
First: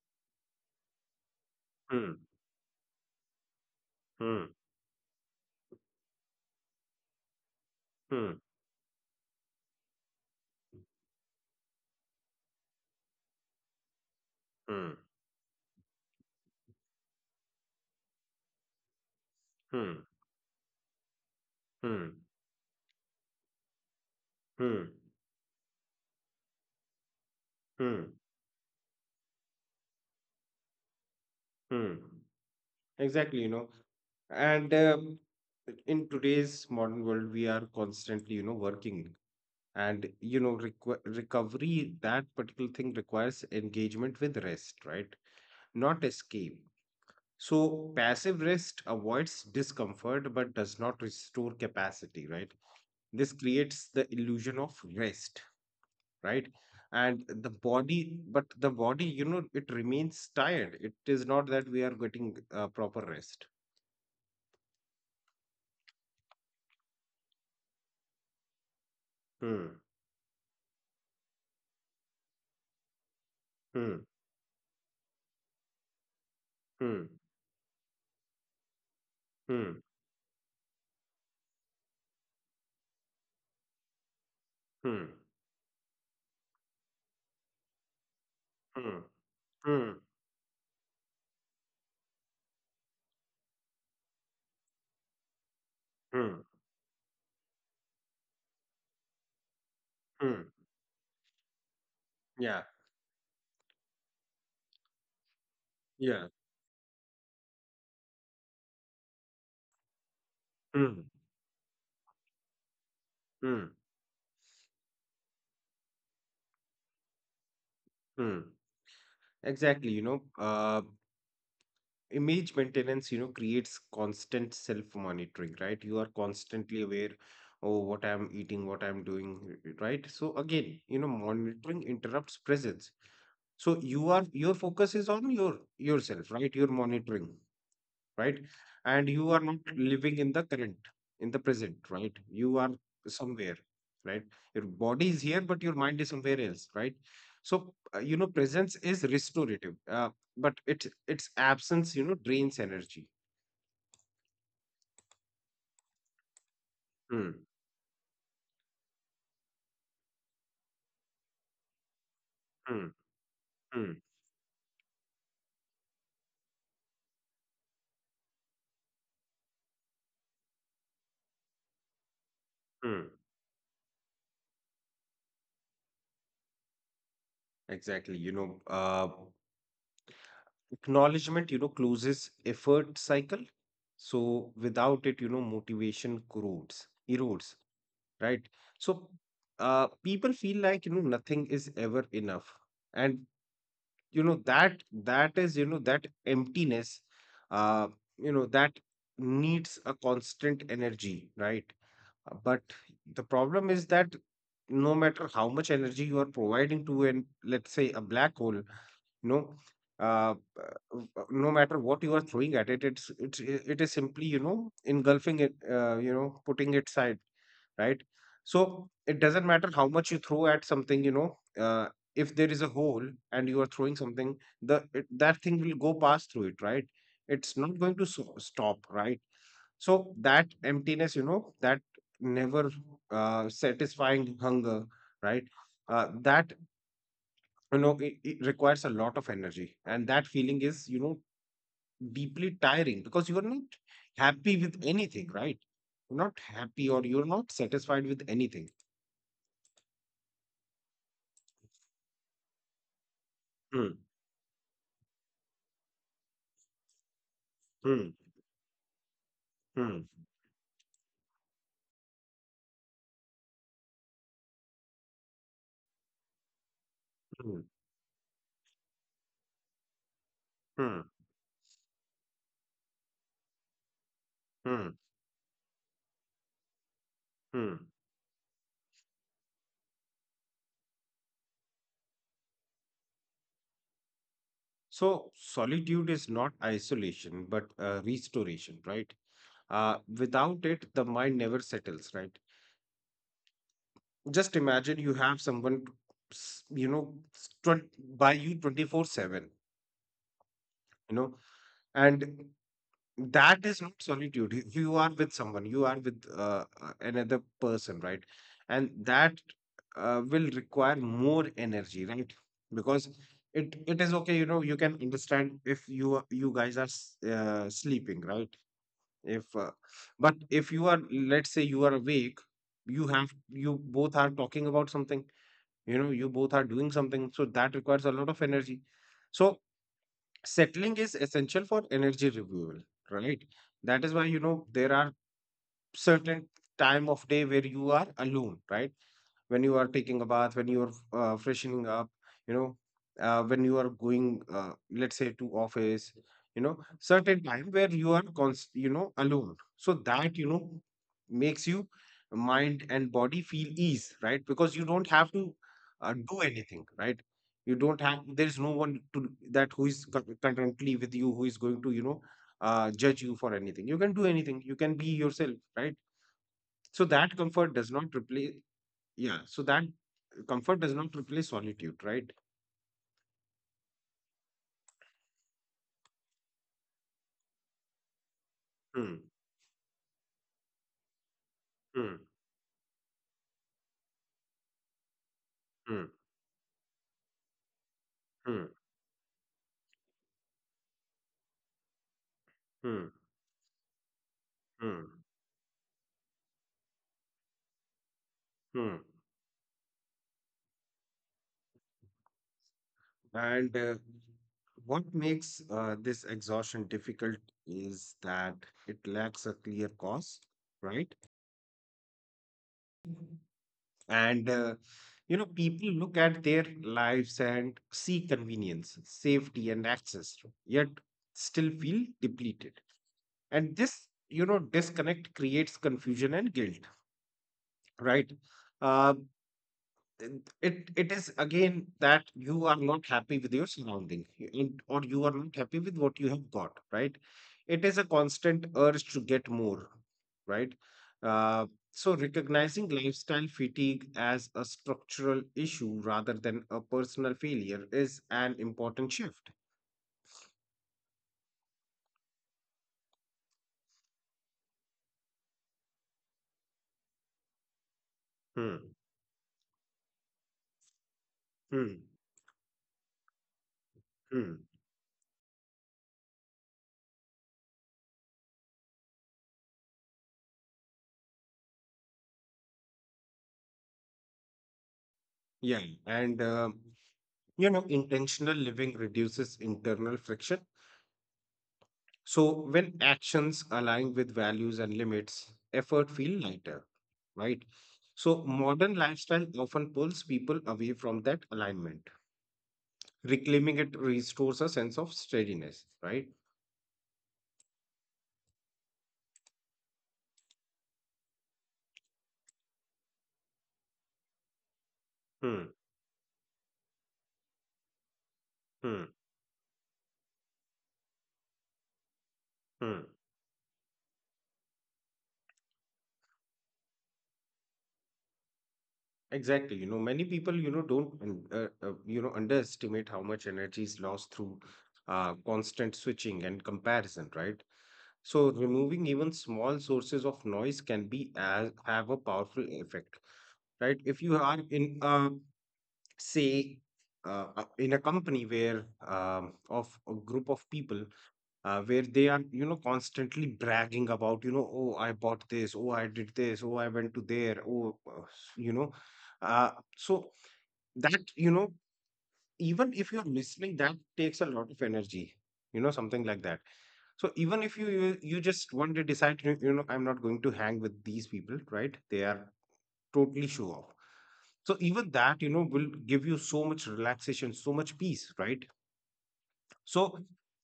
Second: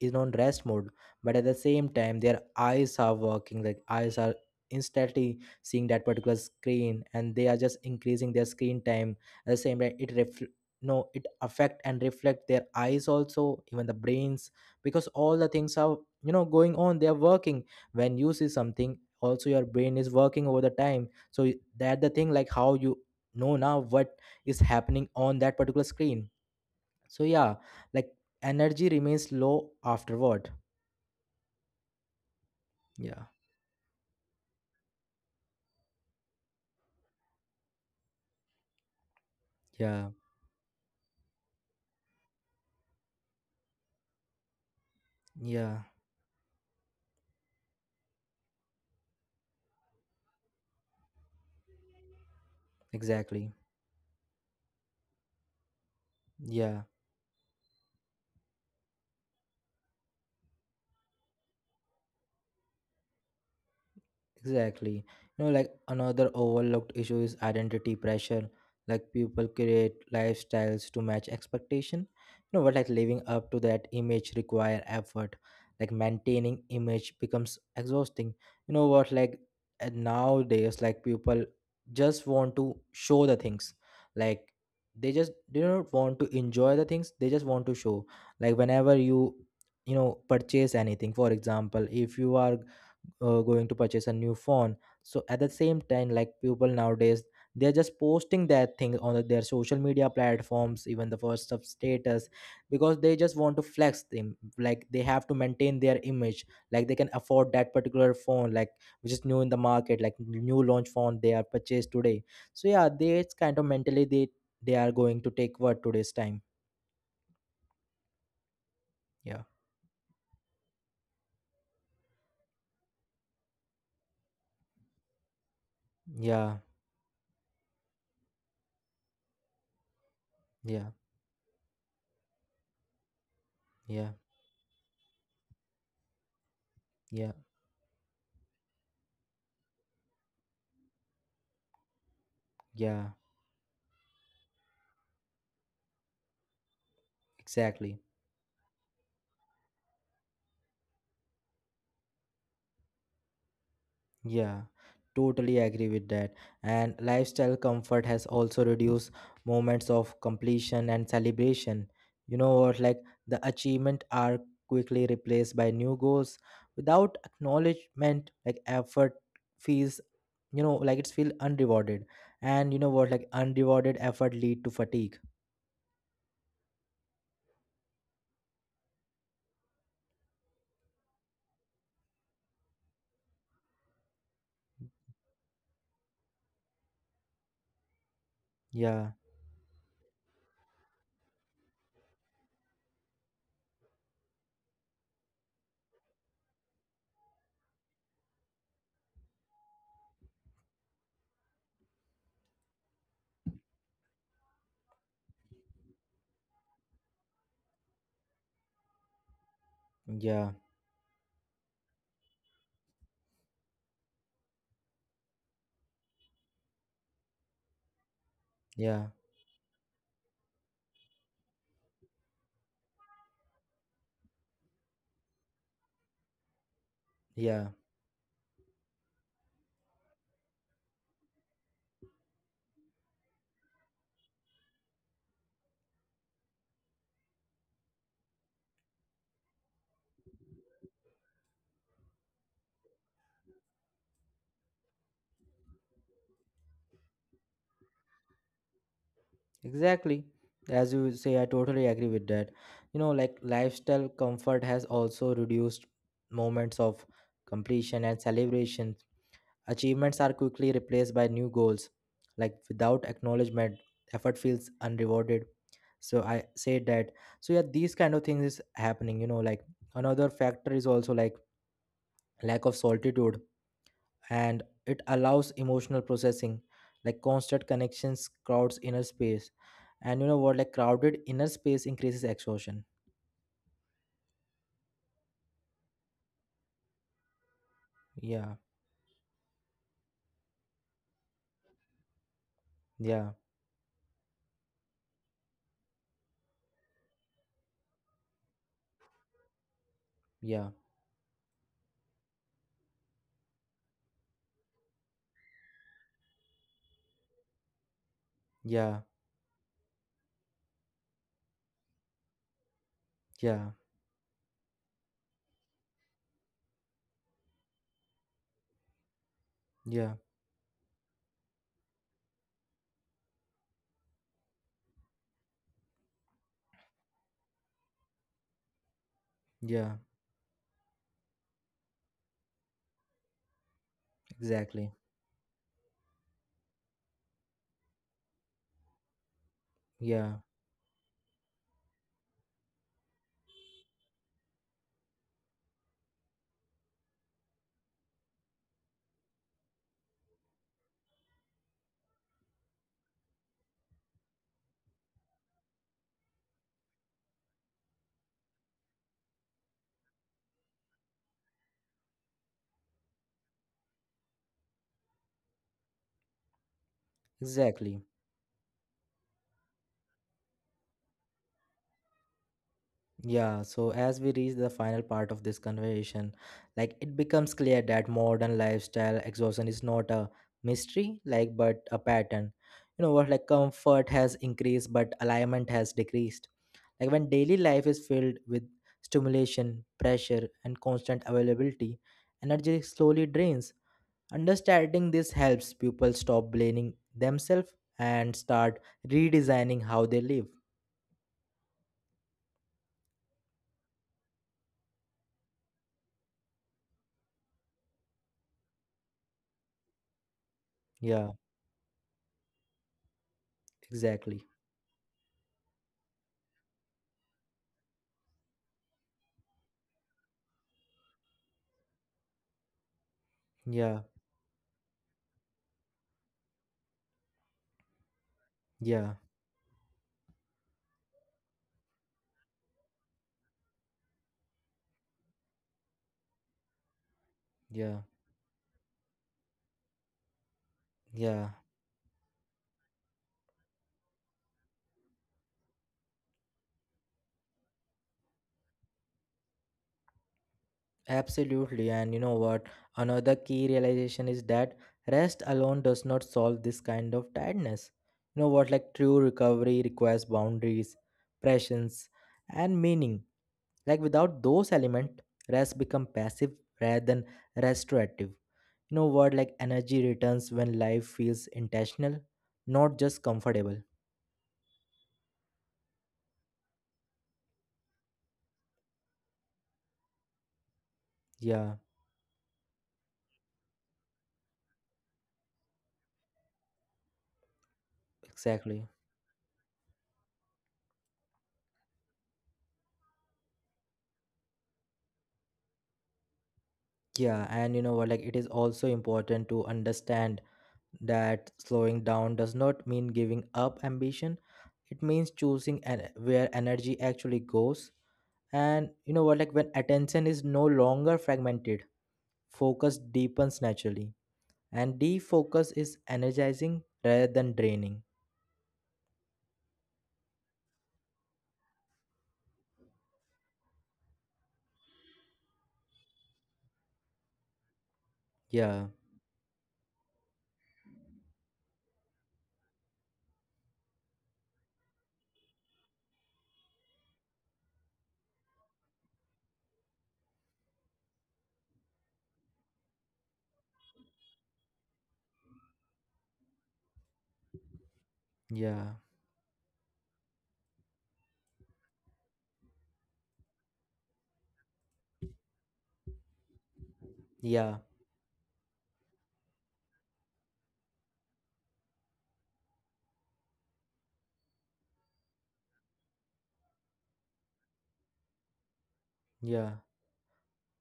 Speaker 1: is on rest mode, but at the same
Speaker 2: Hmm.
Speaker 1: time, their eyes are working. Like eyes are
Speaker 2: Hmm.
Speaker 1: instantly seeing that particular screen, and they are just increasing
Speaker 2: Hmm.
Speaker 1: their screen time. At the same time, it refl- no, it affect and reflect their eyes also, even the brains,
Speaker 2: Hmm.
Speaker 1: because all the things are, you know, going on. They are working. When you see something, also your
Speaker 2: Hmm. Hmm.
Speaker 1: brain is working over the time. So that the
Speaker 2: Hmm.
Speaker 1: thing like how you know now what is
Speaker 2: Hmm.
Speaker 1: happening on that particular screen. So yeah, like
Speaker 2: Hmm.
Speaker 1: energy remains low afterward.
Speaker 2: hmm.
Speaker 1: yeah
Speaker 2: Exactly, you know. And um, in today's modern world, we are constantly, you know, working. And,
Speaker 1: yeah
Speaker 2: you know, requ- recovery, that particular thing requires engagement with rest, right?
Speaker 1: yeah
Speaker 2: Not escape. So passive rest avoids discomfort but does not restore capacity, right? This
Speaker 1: Exactly.
Speaker 2: creates the illusion of rest, right?
Speaker 1: yeah
Speaker 2: And the body, but the body, you know, it remains tired. It is not that we are getting uh, proper rest.
Speaker 1: Exactly. You know, like another overlooked issue is identity pressure. Like people
Speaker 2: Hmm.
Speaker 1: create lifestyles to match expectation. You know, but like living up to
Speaker 2: Hmm.
Speaker 1: that image require effort. Like
Speaker 2: Hmm.
Speaker 1: maintaining image becomes exhausting. You know what?
Speaker 2: Hmm.
Speaker 1: Like uh, nowadays, like people just want to show the things. Like
Speaker 2: Hmm.
Speaker 1: they just don't want to enjoy the things. They just want to show.
Speaker 2: Hmm.
Speaker 1: Like whenever you
Speaker 2: Hmm.
Speaker 1: you know purchase anything, for example, if you are uh, going to purchase a new phone, so at the same
Speaker 2: Hmm.
Speaker 1: time like people nowadays they're just posting that thing on the- their social
Speaker 2: Mm.
Speaker 1: media platforms, even the first of
Speaker 2: Yeah.
Speaker 1: status, because they just want to flex them, like they have to
Speaker 2: Yeah.
Speaker 1: maintain their image, like they can afford that particular phone, like which is new in the market,
Speaker 2: Hmm.
Speaker 1: like new launch phone they are purchased today.
Speaker 2: Hmm.
Speaker 1: So yeah, they it's kind of mentally they they are going to take what today's time.
Speaker 2: Hmm. Exactly, you know,
Speaker 1: yeah
Speaker 2: uh, image maintenance, you know, creates constant self-monitoring, right? You are constantly aware,
Speaker 1: yeah
Speaker 2: oh, what I'm eating, what I'm doing, right? So again, you know,
Speaker 1: yeah
Speaker 2: monitoring interrupts presence. So you are
Speaker 1: yeah
Speaker 2: your focus is on your yourself, right? You're monitoring.
Speaker 1: yeah
Speaker 2: Right? And you are not living in the current, in the present, right? You are
Speaker 1: yeah
Speaker 2: somewhere, right? Your body is here but your mind is somewhere else, right? So,
Speaker 1: Exactly.
Speaker 2: uh, you know presence is restorative, uh, but it its absence, you know drains energy.
Speaker 1: Yeah, totally agree with that. And
Speaker 2: Hmm.
Speaker 1: lifestyle comfort has also reduced moments of completion and celebration. You know what,
Speaker 2: Hmm.
Speaker 1: like the
Speaker 2: Hmm.
Speaker 1: achievement are quickly replaced by new goals without acknowledgement, like effort feels, you know, like it's feel unrewarded. And you know
Speaker 2: Hmm.
Speaker 1: what, like unrewarded effort lead to fatigue.
Speaker 2: Exactly, you know uh, acknowledgement, you know closes effort cycle, so without it, you know motivation corrodes, erodes, right?
Speaker 1: Yeah,
Speaker 2: So uh, people feel like, you know nothing is ever enough, and you know that that is you know that emptiness, uh, you know that needs a constant energy, right? Uh, but the problem is that no matter how much energy you are providing to an, let's say, a black hole, you know uh,
Speaker 1: yeah,
Speaker 2: uh, uh, no matter what you are throwing at it, it's it's it is simply, you know engulfing it, uh, you know putting it side, right? So
Speaker 1: yeah,
Speaker 2: it doesn't matter how much you throw at something, you know, uh, if there is a hole and you are throwing something, the it, that thing will go past through it, right? It's
Speaker 1: yeah.
Speaker 2: not going to so- stop, right? So that emptiness, you know, that never, uh, satisfying hunger, right? Uh, that you know it, it requires a lot of energy, and that feeling is, you know deeply tiring, because you are not happy with anything, right? You're not happy or you're not satisfied with anything.
Speaker 1: Exactly. As you say, I totally agree with that. You know, like lifestyle comfort has also reduced moments of completion
Speaker 2: Mm.
Speaker 1: and celebration.
Speaker 2: Mm.
Speaker 1: Achievements are quickly replaced by new goals. Like without acknowledgement, effort feels unrewarded. So I say that. So
Speaker 2: Mm.
Speaker 1: yeah, these kind of things is happening, you know, like another factor is
Speaker 2: Mm.
Speaker 1: also like lack of solitude, and
Speaker 2: Mm.
Speaker 1: it allows emotional processing. Like constant
Speaker 2: Mm.
Speaker 1: connections crowds inner space, and you know what, like crowded inner space increases exhaustion.
Speaker 2: So solitude is not isolation, but uh,
Speaker 1: yeah
Speaker 2: restoration, right? Uh, without it, the mind never settles, right?
Speaker 1: yeah
Speaker 2: Just imagine you have someone, s- you know, s- twen- by you twenty-four seven,
Speaker 1: yeah
Speaker 2: you know, and that is not solitude. You you are with someone, you are with uh, uh, another person, right? And
Speaker 1: yeah
Speaker 2: that, uh, will require more energy, right? Because
Speaker 1: yeah
Speaker 2: it it is okay, you know you can understand if you are- you guys are s- uh, sleeping, right? if uh,
Speaker 1: yeah
Speaker 2: but if you are, let's say, you are awake, you have you both are talking about something, you know you both are doing something, so that requires a lot of energy. So
Speaker 1: yeah
Speaker 2: settling is essential for energy renewal, right? That is why, you know
Speaker 1: Exactly.
Speaker 2: there are certain time of day where you are alone, right? When you are
Speaker 1: yeah
Speaker 2: taking a bath, when you are uh, freshening up, you know uh, when you are going, uh, let's say, to office, you know certain time where you are const- you know alone, so that, you know makes you mind and body feel ease, right? Because you don't have to uh, do anything, right? You don't have, there's no one to that who is con- currently with you, who is going to, you know uh, judge you for anything. You can do anything, you can be yourself, right? So that comfort does
Speaker 1: exactly
Speaker 2: not replace. Yeah, so that comfort does not replace solitude, right?
Speaker 1: Yeah, so as we reach the final part of this conversation, like it becomes clear that modern lifestyle
Speaker 2: Hmm.
Speaker 1: exhaustion is not a mystery, like but a
Speaker 2: Hmm.
Speaker 1: pattern. You know what, like comfort has increased, but alignment has
Speaker 2: Hmm.
Speaker 1: decreased. Like when daily life is filled with
Speaker 2: Hmm.
Speaker 1: stimulation, pressure, and constant availability, energy slowly
Speaker 2: Hmm.
Speaker 1: drains. Understanding this
Speaker 2: Hmm.
Speaker 1: helps people stop blaming themselves and start
Speaker 2: Hmm.
Speaker 1: redesigning how they live.
Speaker 2: And uh, what makes, uh, this exhaustion difficult is that it lacks a clear cause, right?
Speaker 1: Yeah, exactly.
Speaker 2: And uh, you know, people look at their lives and see convenience, safety, and access, yet still feel depleted. And
Speaker 1: Yeah,
Speaker 2: this, you know, disconnect creates confusion and guilt, right?
Speaker 1: yeah.
Speaker 2: Uh, it it is again that you are not happy with your surrounding, you- and- or you are not happy with what you have got, right? It is
Speaker 1: Yeah,
Speaker 2: a constant urge to get more, right?
Speaker 1: yeah,
Speaker 2: uh, so recognizing lifestyle fatigue as a structural issue rather than a personal failure is an important shift.
Speaker 1: absolutely. And you know what? Another key realization is that rest alone does not solve this kind of tiredness. You know what?
Speaker 2: Hmm.
Speaker 1: Like true recovery requires boundaries,
Speaker 2: Hmm.
Speaker 1: presence, and meaning. Like
Speaker 2: Hmm.
Speaker 1: without those elements, rest become passive rather than restorative. You know what? Like energy returns when life feels intentional, not just comfortable.
Speaker 2: Yeah. And um you know intentional living reduces internal friction.
Speaker 1: Yeah,
Speaker 2: So when actions align with values and limits, effort feel lighter, right? So modern
Speaker 1: exactly.
Speaker 2: lifestyle often pulls people away from that alignment. Reclaiming it restores a sense of steadiness, right?
Speaker 1: Yeah, and you know what? Like it is also important to understand that slowing down does not mean giving up ambition, it means
Speaker 2: Hmm.
Speaker 1: choosing en- where energy actually goes. And you
Speaker 2: Hmm.
Speaker 1: know what, like when attention is no longer fragmented, focus
Speaker 2: Hmm.
Speaker 1: deepens naturally, and defocus is energizing rather than draining.
Speaker 2: Exactly. You know, many people, you know, don't, un- uh, uh, you know, underestimate how much energy is lost through uh, constant switching and comparison, right? So
Speaker 1: yeah
Speaker 2: removing even small sources of noise can be as have a powerful effect, right? If you are in a, say, uh, uh, in a company where, um, of a group of people, uh, where they are, you know constantly bragging about, you know oh, I bought this, oh, I did this, oh, I went to there, oh uh, s-
Speaker 1: yeah
Speaker 2: you know uh, so that, you know even if you're listening, that takes a lot of energy, you know something like that. So
Speaker 1: yeah
Speaker 2: even if you you, you just one day decide, you, you know I'm not going to hang with these people, right? They are totally show off. So even that, you know will give you so much relaxation, so much peace, right?
Speaker 1: yeah
Speaker 2: So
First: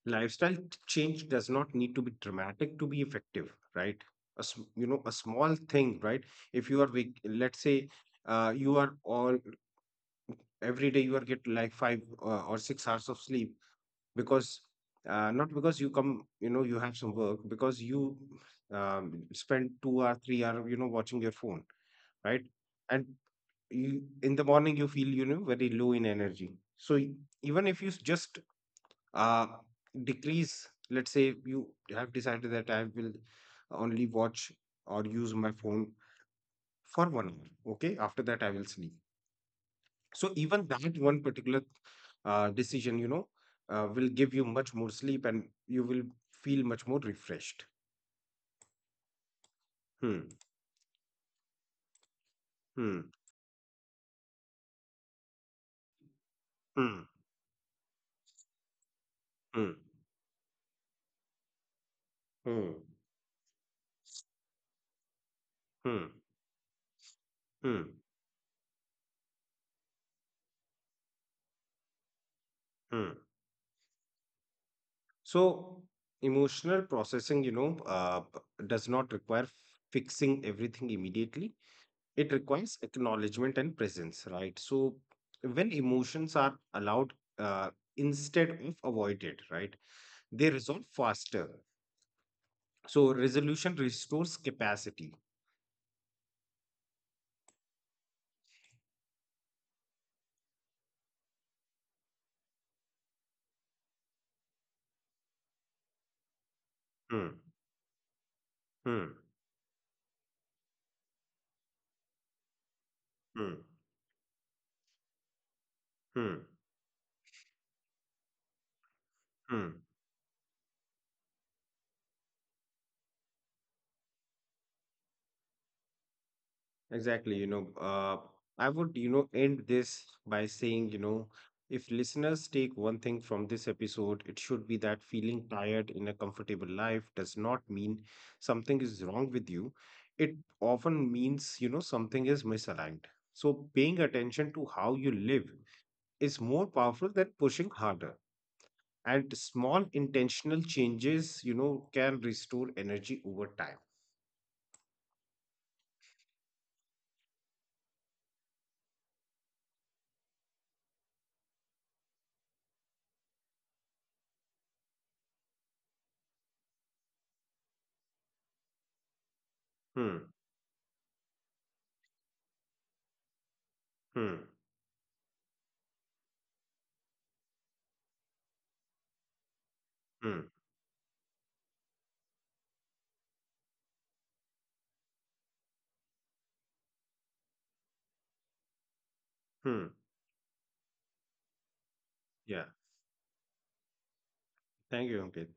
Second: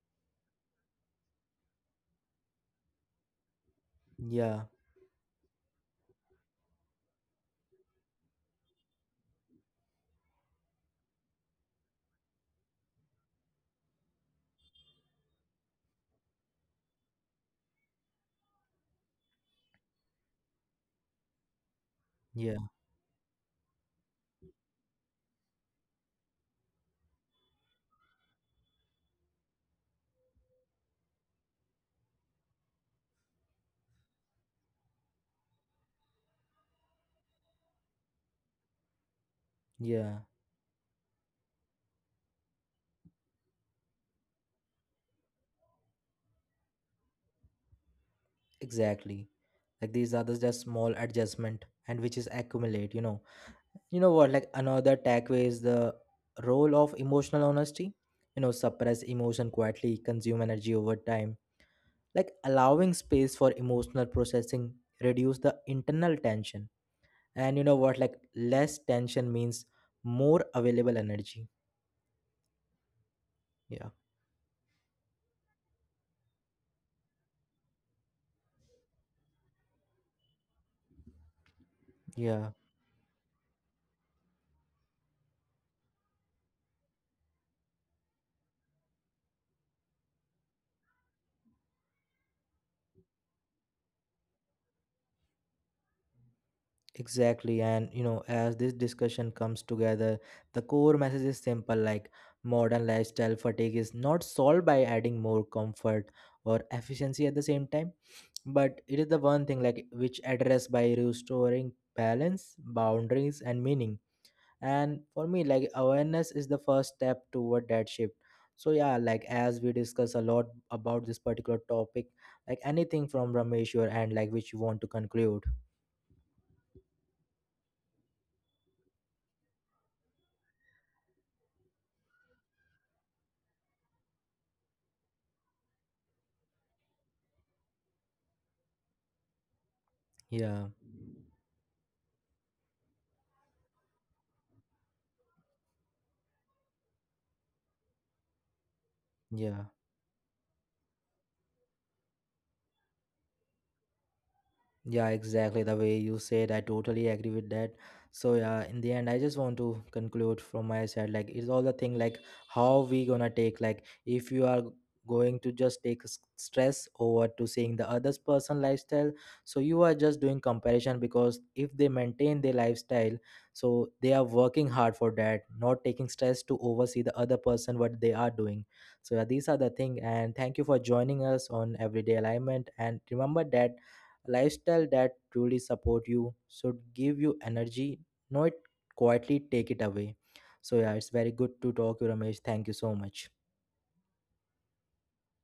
Speaker 2: lifestyle t- change does not need to be dramatic to be effective, right? A, sm-
Speaker 1: yeah
Speaker 2: you know a small thing, right? If you are wak- let's say, uh, you are all every day you are get like five uh, or six hours of sleep, because, uh, not because you come, you know you have some work, because you, um, spend two or three hour, you know watching your phone, right?
Speaker 1: yeah
Speaker 2: And you in the morning you feel, you know very low in energy, so y- even if you s- just uh decrease, let's say you have decided that I will only watch or use my phone for one hour, okay, after that I will sleep.
Speaker 1: yeah
Speaker 2: So even that one particular, uh, decision, you know uh, will give you much more sleep and you will feel much more refreshed.
Speaker 1: Exactly, like these
Speaker 2: Hmm.
Speaker 1: are the just small adjustment and which is accumulate, you
Speaker 2: Hmm.
Speaker 1: know. You know what, like another takeaway is the role of
Speaker 2: Hmm.
Speaker 1: emotional honesty. You know, suppress emotion
Speaker 2: Hmm.
Speaker 1: quietly consume energy over time. Like
Speaker 2: Hmm.
Speaker 1: allowing space for emotional processing reduce the
Speaker 2: Hmm.
Speaker 1: internal tension, and you
Speaker 2: Hmm.
Speaker 1: know what, like less tension means more available energy.
Speaker 2: Hmm.
Speaker 1: yeah
Speaker 2: So emotional processing, you know, uh, does not require fixing everything immediately. It
Speaker 1: yeah
Speaker 2: requires acknowledgement and presence, right? So when emotions are allowed, uh, instead of avoided, right, they resolve faster. So resolution restores capacity.
Speaker 1: exactly. And you know, as this discussion comes together, the core message is simple, like modern lifestyle fatigue is not solved by adding more comfort or efficiency
Speaker 2: Hmm.
Speaker 1: at the same time, but it is
Speaker 2: Hmm.
Speaker 1: the one thing like which address by restoring balance, boundaries
Speaker 2: Hmm.
Speaker 1: and meaning. And for me, like awareness
Speaker 2: Hmm.
Speaker 1: is the first step toward that shift. So yeah, like as we
Speaker 2: Hmm.
Speaker 1: discuss a lot about this particular topic, like anything from Ramesh your end, like which you want to conclude.
Speaker 2: Exactly, you know, uh, I would, you know, end this by saying, you know, if listeners take one thing from this episode, it should be that feeling tired in a comfortable life does not mean something is wrong with you. It
Speaker 1: yeah
Speaker 2: often means, you know, something is misaligned. So paying attention to how you live is more powerful than pushing harder. And
Speaker 1: yeah
Speaker 2: small intentional changes, you know, can restore energy over time.
Speaker 1: Yeah, exactly. The way you said, I totally agree with that. So yeah, in the end, I just want to conclude from my side. Like it's all the thing like how we gonna take, like if you are going to just take s- stress over to seeing the other's person lifestyle, so you are
Speaker 2: Hmm.
Speaker 1: just doing comparison, because if they maintain their lifestyle, so they are
Speaker 2: Hmm.
Speaker 1: working hard for that, not taking stress to oversee the other person what they are doing. So yeah, these are the thing.
Speaker 2: Hmm.
Speaker 1: And thank you for joining us on Everyday Alignment. And remember that a lifestyle that truly support you should give you energy, not quietly take
Speaker 2: Hmm.
Speaker 1: it away. So yeah, it's very good to talk to you, Ramesh.
Speaker 2: Yeah.
Speaker 1: Thank you so much.
Speaker 2: Thank you, Ankit.